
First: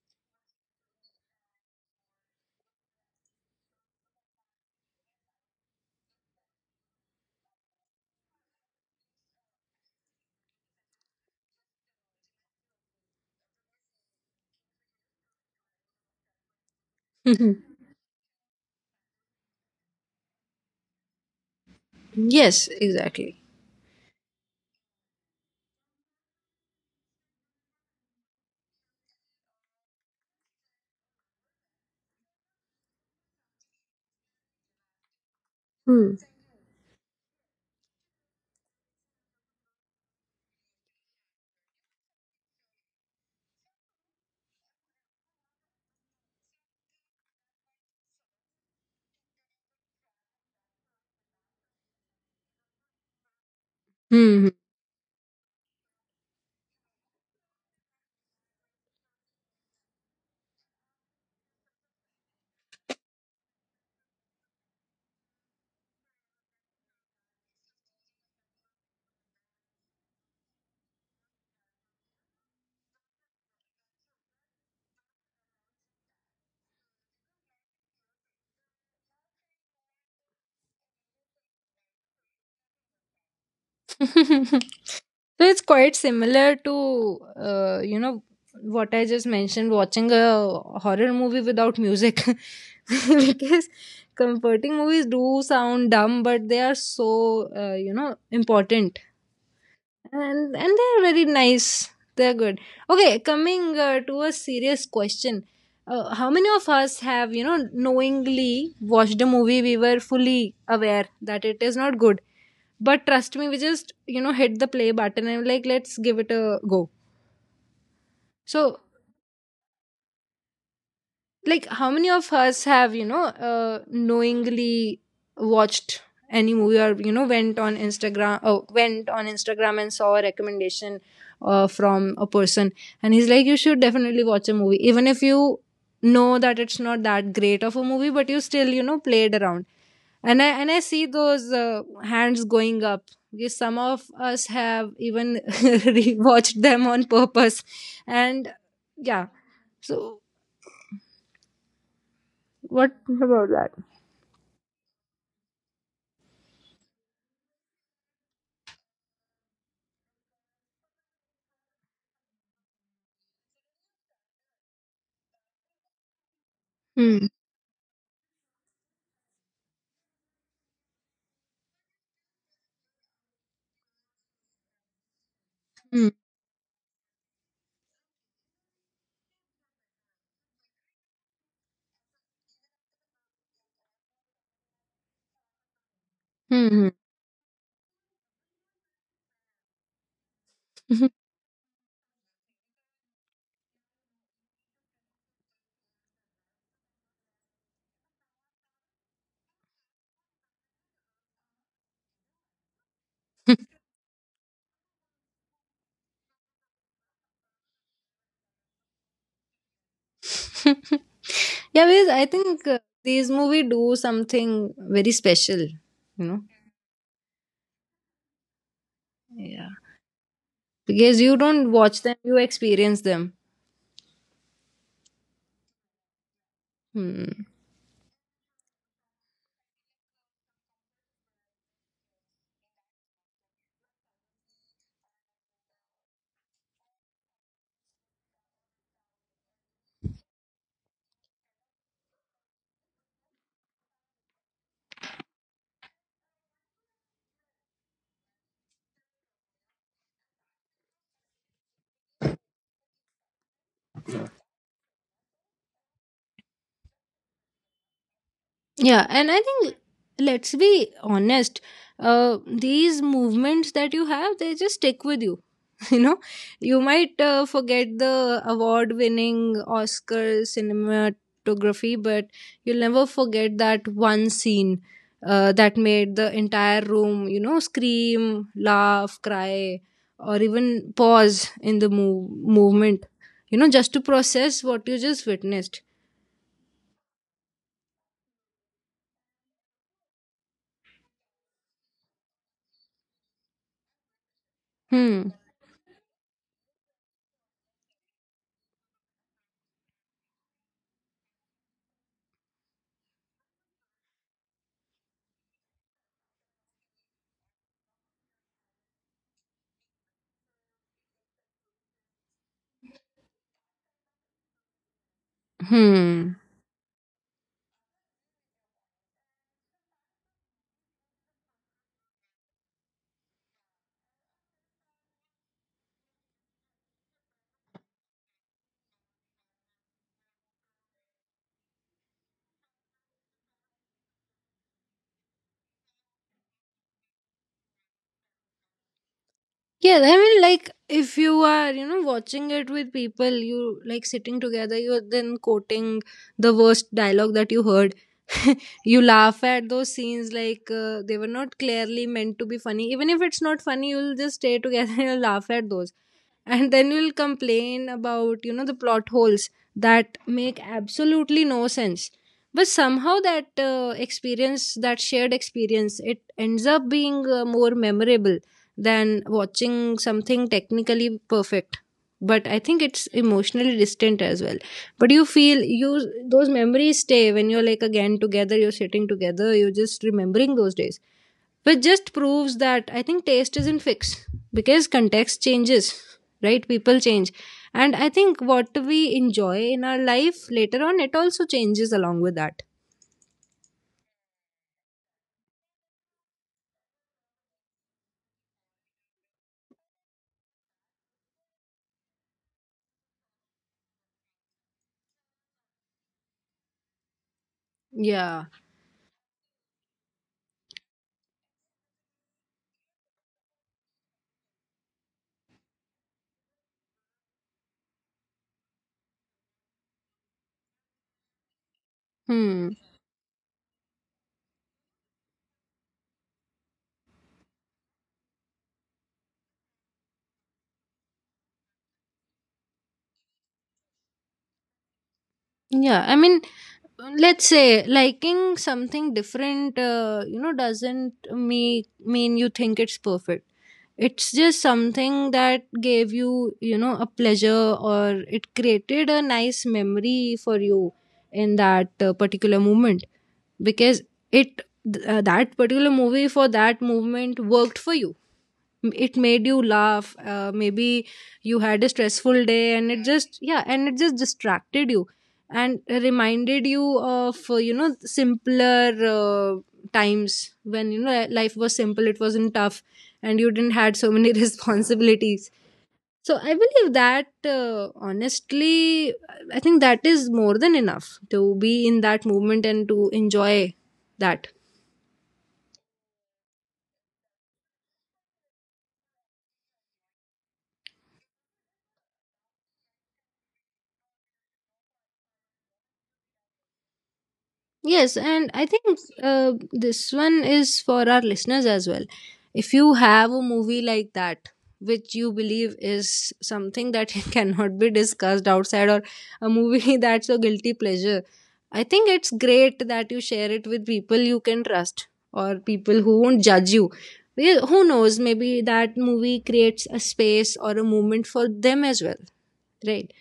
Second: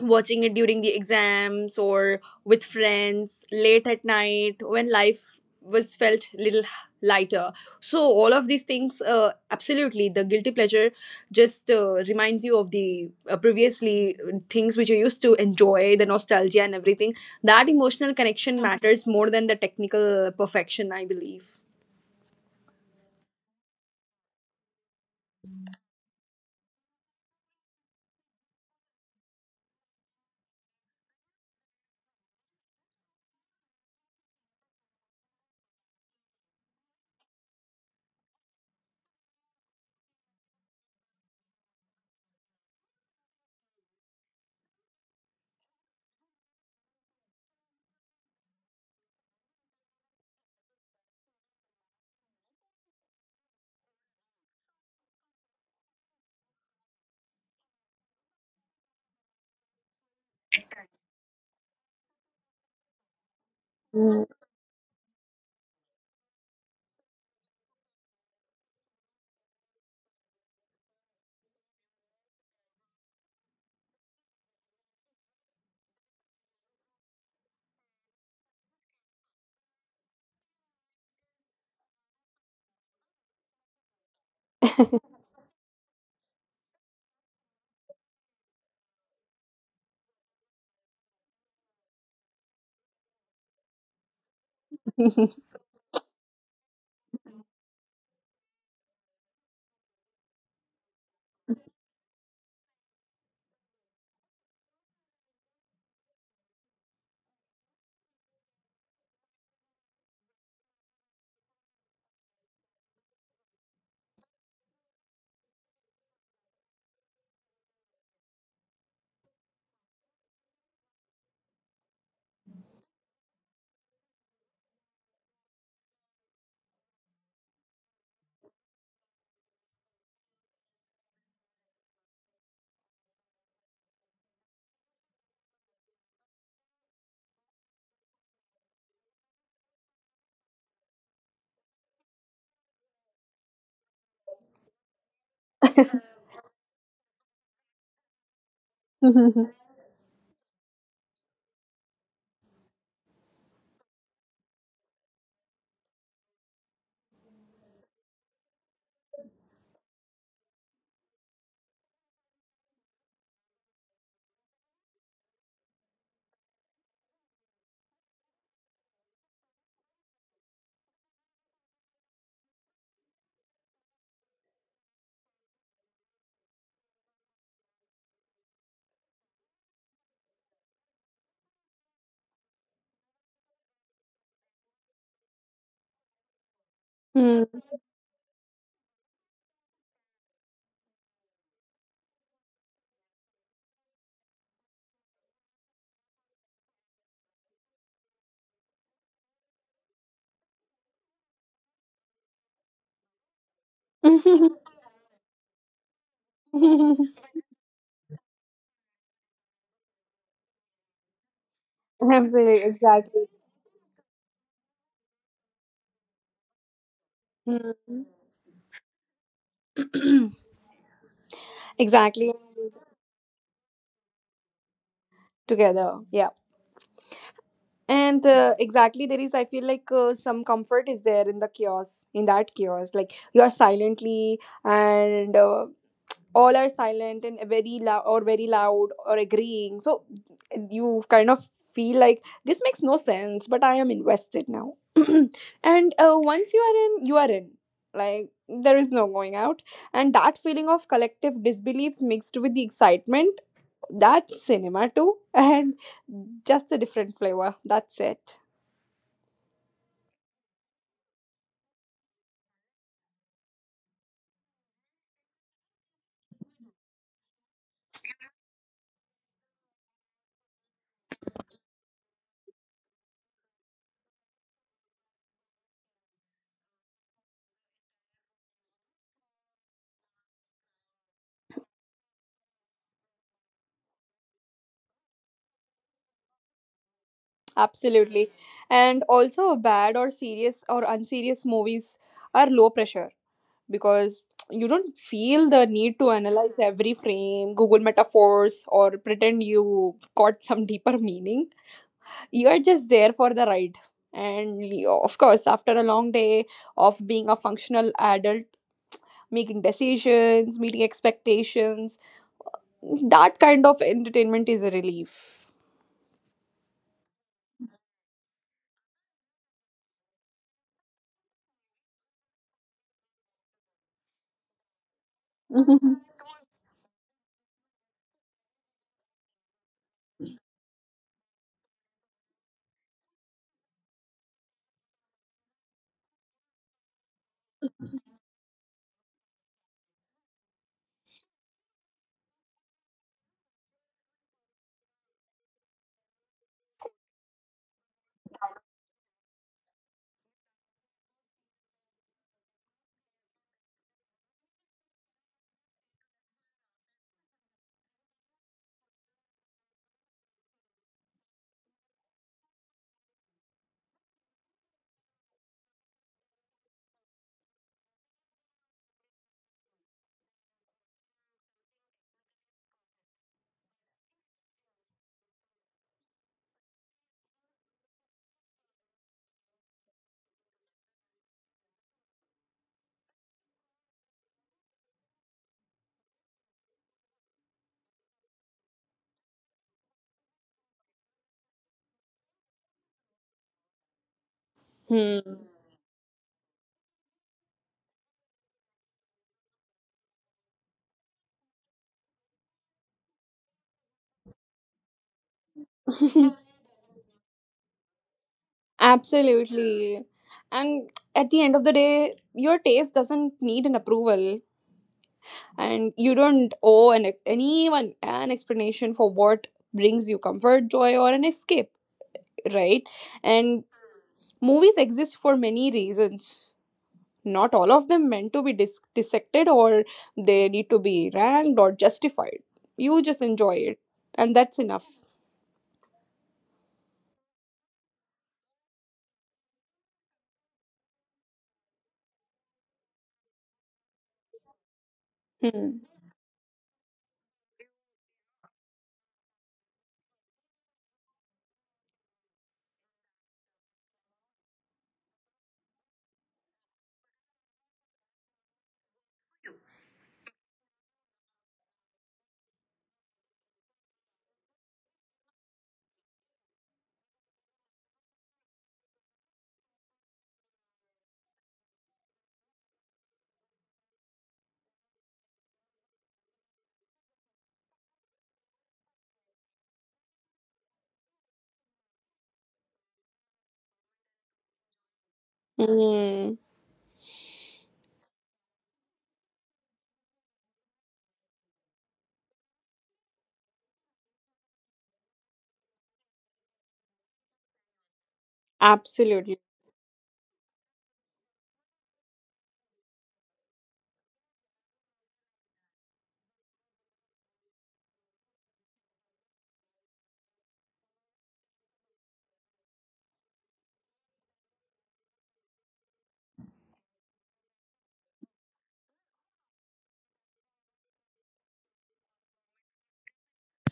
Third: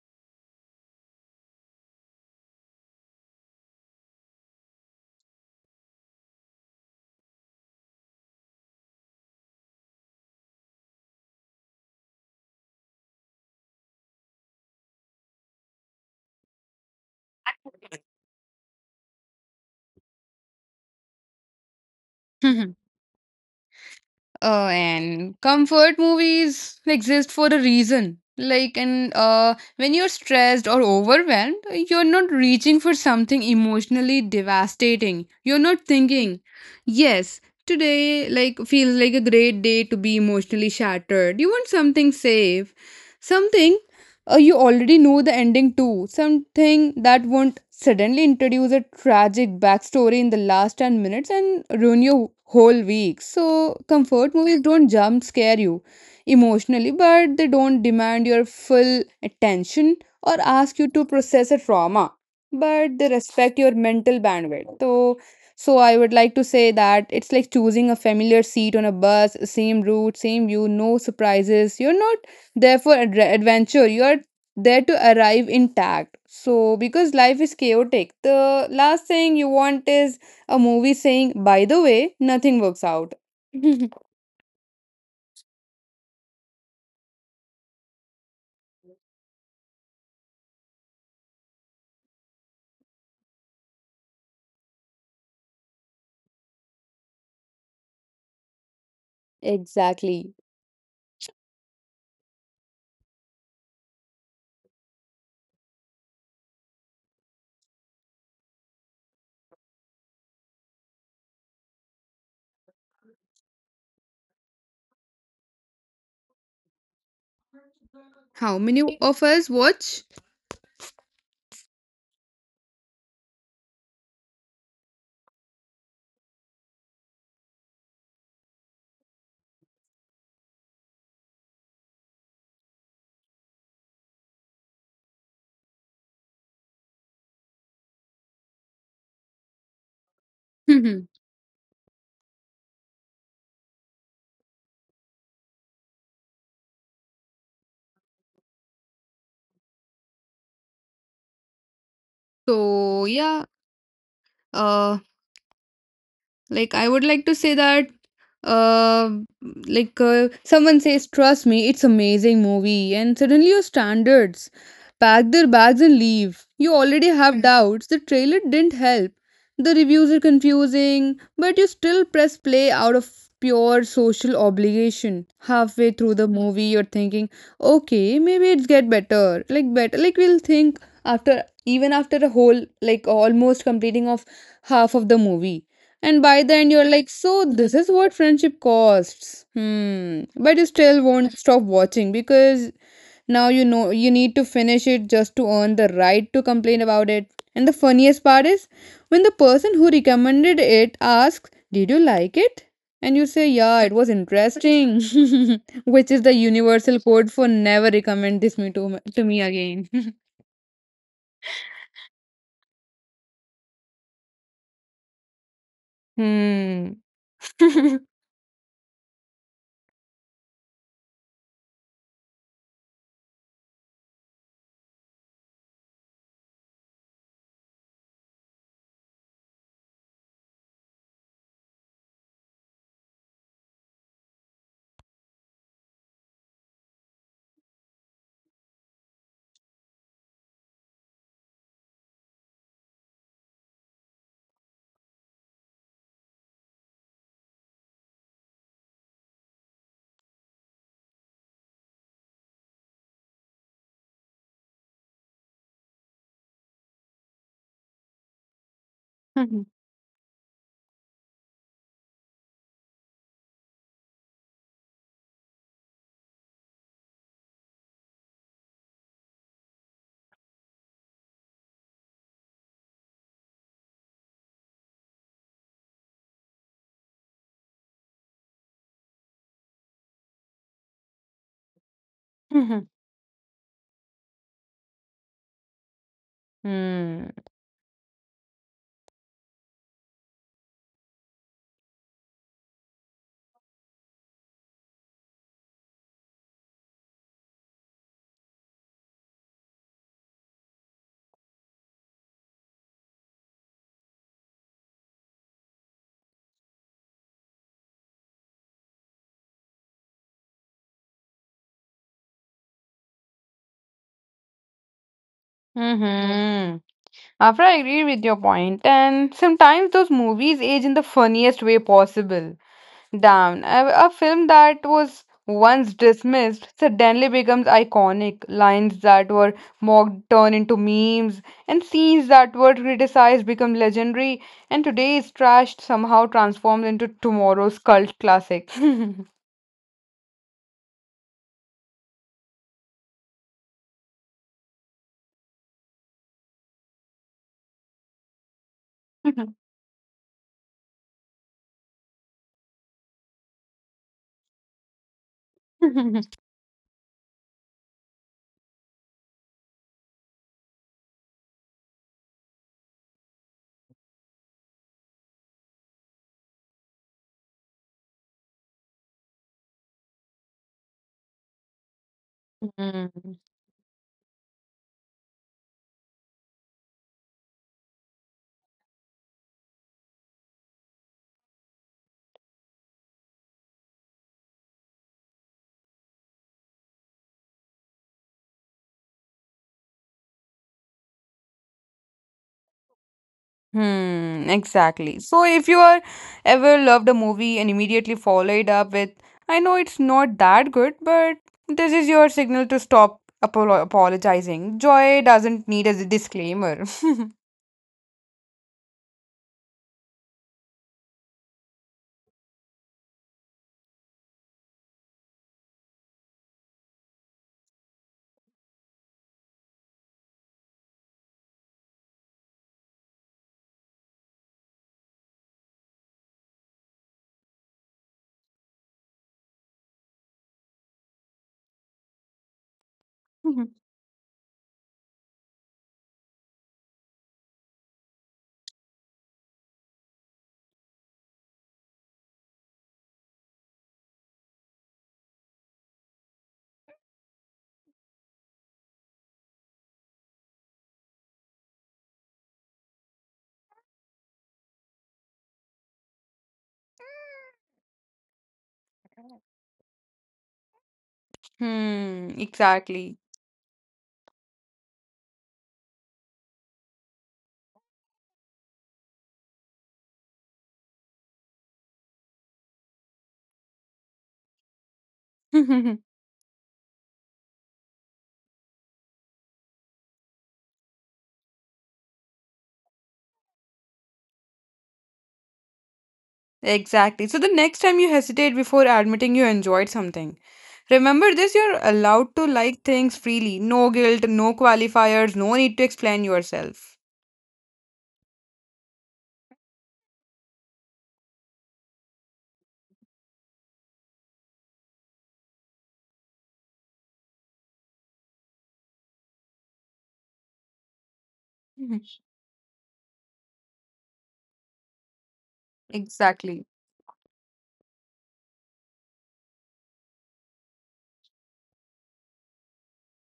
Speaker 3: watching it during the exams or with friends late at night when life was felt little lighter. So all of these things, uh, absolutely, the guilty pleasure just uh, reminds you of the uh, previously uh, things which you used to enjoy, the nostalgia and everything. That emotional connection matters more than the technical perfection, I believe.
Speaker 1: <laughs> Yes,
Speaker 2: <laughs>
Speaker 1: exactly.
Speaker 2: Oh, and comfort movies exist for a reason. Like, and uh, when you're stressed or overwhelmed, you're not reaching for something emotionally devastating. You're not
Speaker 1: Hmm.
Speaker 2: thinking, yes, today, like, feels like a great day to be emotionally shattered. You want something safe, something, uh, you already know the ending too. Something that won't suddenly introduce a tragic backstory in the last ten minutes and ruin your whole week. So, comfort
Speaker 1: Hmm.
Speaker 2: movies don't jump scare you emotionally, but they don't demand your full attention or ask you to process a trauma. But they respect your mental bandwidth. So, so I would like to say that it's like choosing a familiar seat on a bus, same route, same view, no surprises. You're not therefore adre- adventure, you are there to arrive intact. So, because life is chaotic, the last thing you want is a movie saying, by the way, nothing works out. <laughs>
Speaker 1: <laughs> So it's quite similar to uh, you know what I just mentioned, watching a horror movie without music. <laughs> Because comforting movies do sound dumb, but they are so uh, you know important.
Speaker 2: Exactly.
Speaker 1: And and they are very nice, they're good. Okay, coming uh, to a serious question. Uh, how many of us have you know knowingly watched a movie we were fully aware that it is not good? But trust me, we just, you know, hit the play button and like, let's give it a go.
Speaker 2: How
Speaker 1: So
Speaker 2: many of us watch?
Speaker 1: like, how many of us have you know uh, knowingly watched any movie, or you know went on Instagram, oh, went on Instagram and saw a recommendation uh, from a person, and he's like, you should definitely watch a movie even if you know that it's not that great of a movie, but you still you know played around. And i and i see those uh, hands going up, because some of us have even <laughs> rewatched them on purpose. And yeah, so
Speaker 2: <laughs>
Speaker 1: what
Speaker 2: So yeah,
Speaker 1: about that?
Speaker 2: uh like, I would like to say that, uh like uh, someone says trust me, it's amazing movie, and suddenly your standards pack their bags and leave. You already
Speaker 1: Hmm.
Speaker 2: have doubts. The trailer didn't help, the reviews are confusing, but you still press play out of pure social obligation. Halfway
Speaker 1: Hmm.
Speaker 2: through the movie you're thinking, okay, maybe it's get better, like better, like we'll think, after even after a whole, like almost completing of half of the movie. And by the end, you're
Speaker 1: Hmm.
Speaker 2: like, so this is what friendship costs. Hmm. But you still
Speaker 1: Hmm.
Speaker 2: won't stop watching because now you know you need to finish it just to earn the right to complain about it. And the funniest part is when the person who recommended it asks, did you like it? And you say, yeah, it was
Speaker 3: <laughs>
Speaker 2: interesting, <laughs> which is the universal code for never recommend this me to, to me again. <laughs>
Speaker 1: <laughs> Yeah, because I
Speaker 3: Absolutely,
Speaker 1: think uh,
Speaker 3: exactly.
Speaker 1: these movies do something very special, you know.
Speaker 2: Hmm.
Speaker 3: Hmm.
Speaker 1: Yeah, because you don't watch them,
Speaker 3: Exactly.
Speaker 1: you experience them.
Speaker 3: Together. Yeah.
Speaker 1: Hmm.
Speaker 3: And uh, exactly, there is, I feel like uh, some comfort is there in the chaos, in that chaos, like you are silently and uh, all are silent and very loud, or very loud or agreeing. So you kind of feel like this makes no sense, but I am invested now. <clears throat> And uh, once you are in, you are in. Like, there is no going out. And that feeling of collective disbeliefs mixed with the excitement, that's cinema too. <laughs> And just a different flavor, that's it.
Speaker 1: Yeah, and I
Speaker 2: <laughs>
Speaker 1: think let's be honest. Uh, these movements that you have, they just stick with you. <laughs> you know you might uh, forget the award winning Oscar cinematography, but you'll never forget that one scene uh, that made the entire room you know scream, laugh, cry, or even pause in the move-
Speaker 2: Hmm.
Speaker 1: movement, you know just to process what you just witnessed.
Speaker 3: Absolutely. And also, bad or serious or unserious movies are low pressure, because you don't
Speaker 1: Hmm.
Speaker 3: feel the need to analyze every frame, Google metaphors, or pretend you got some deeper <laughs> meaning. You're just there for the ride. And you- of course, after a long day of being a functional adult, making decisions, meeting expectations, that kind of entertainment is a relief.
Speaker 1: Hmm.
Speaker 2: Hmm. After, I agree with your point, and sometimes those movies age in the funniest way possible. Down. A, a film that was once
Speaker 3: <laughs>
Speaker 2: dismissed suddenly becomes iconic. Lines that were mocked turn into memes, and scenes that were criticized become legendary, and today's trash somehow transforms into tomorrow's cult classic. <laughs>
Speaker 1: Yeah, I mean, like, if you are you know watching it with people, you like sitting together, you're then quoting the worst dialogue that you heard. <laughs> You laugh at those scenes like uh, they were not clearly meant to be funny. Even if it's not funny, you'll just stay together <laughs> and you'll laugh at those. And then you'll complain about, you know, the plot holes that make absolutely no sense. But somehow that uh, experience, that shared experience, it ends up being uh, more memorable than watching something technically perfect, but I think
Speaker 2: Hmm.
Speaker 1: it's emotionally distant as well. But you feel, you, those memories stay when you're like again together, you're sitting together, you're just remembering those days, which just proves that I think taste isn't fixed, because context changes, right? People change, and I think what we enjoy in our life later on, it also changes along with that.
Speaker 2: Hmm, exactly.
Speaker 3: Hmm.
Speaker 2: So if you are ever loved a movie and immediately follow it up with, I know it's not that good, but this is your signal to stop apolo apologizing. Joy doesn't need a
Speaker 3: <laughs>
Speaker 2: disclaimer. <laughs>
Speaker 1: Yeah.
Speaker 3: Absolutely. And at the end of the day, your taste doesn't need an approval, and you don't owe an, anyone an explanation for what brings you comfort, joy, or an escape,
Speaker 1: Hmm.
Speaker 3: right? And movies exist for many reasons. Not all of them meant to be dis- dissected, or they need to be ranked or justified. You just enjoy it, and that's enough.
Speaker 1: Yeah, I mean, let's say liking something different, uh, you know doesn't me mean you think it's perfect. It's just something
Speaker 3: Hmm.
Speaker 1: that gave you, you know a pleasure, or it created a nice memory for you in that uh, particular moment. Because it, th- uh, that particular movie for that movement worked for you. M- it made you laugh. Uh, maybe you had a
Speaker 2: Hmm,
Speaker 1: stressful day and it
Speaker 2: exactly.
Speaker 1: just, yeah, and it just distracted you, and reminded you of uh, you know simpler uh, times, when you know life was simple, it wasn't tough, and you didn't had so many <laughs> responsibilities.
Speaker 2: <laughs>
Speaker 1: So I believe that, uh, honestly, I think that is more than enough to be in that movement and to enjoy that.
Speaker 3: Hmm.
Speaker 2: Exactly. So the next time you hesitate before admitting you enjoyed something, remember this, you're allowed to like things freely. No guilt, no qualifiers, no need to explain yourself.
Speaker 1: Yes, and I think
Speaker 3: Absolutely.
Speaker 1: uh, this one is for our listeners as well. If you have a movie like that, which you believe is something that <laughs> cannot be discussed outside, or a movie <laughs> that's a guilty pleasure, I think it's great that you share it with people you can trust, or
Speaker 2: <laughs>
Speaker 1: people who won't
Speaker 2: Exactly.
Speaker 1: judge you. Well, who knows, maybe that movie creates a space or a moment for them as well, right?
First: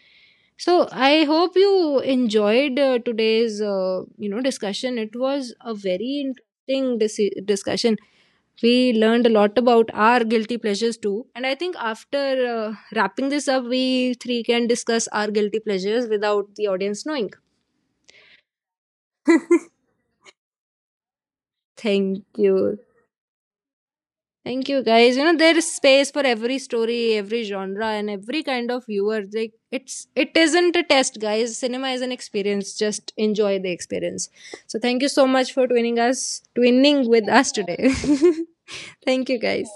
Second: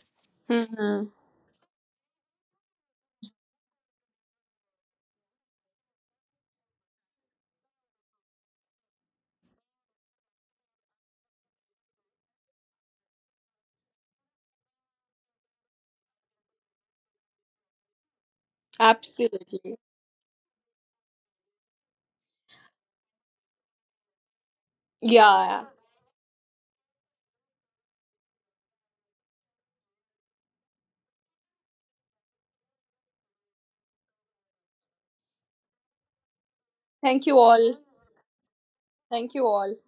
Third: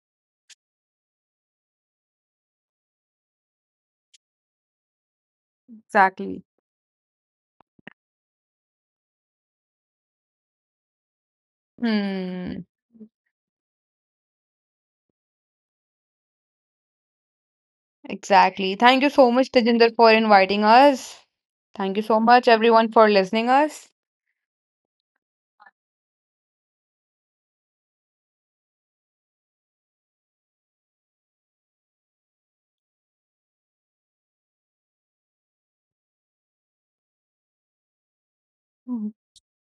Speaker 1: So
Speaker 3: Hmm.
Speaker 1: I hope you enjoyed uh, today's uh, you know discussion. It was a very
Speaker 2: Exactly.
Speaker 1: interesting dis- discussion. We learned a lot about our guilty pleasures too, and I think after
Speaker 2: Hmm.
Speaker 1: uh, wrapping this up, we three can discuss our guilty pleasures without the audience knowing.
Speaker 2: Exactly. Thank you so much,
Speaker 3: Absolutely.
Speaker 1: <laughs>
Speaker 2: Tejinder, for inviting us. Thank you so
Speaker 1: Thank
Speaker 2: much,
Speaker 1: you.
Speaker 2: everyone, for listening us.
Speaker 1: Thank you, guys. You know,
Speaker 3: Yeah,
Speaker 1: there is space for every story, every genre, and every kind of viewer. Like, it's it isn't a test, guys. Cinema is an experience. Just enjoy the experience. So thank you so much for twinning us, twinning
Speaker 3: thank you
Speaker 1: with us
Speaker 3: all.
Speaker 1: today. <laughs>
Speaker 3: Thank
Speaker 1: Thank
Speaker 3: you
Speaker 1: you,
Speaker 3: all.
Speaker 1: guys.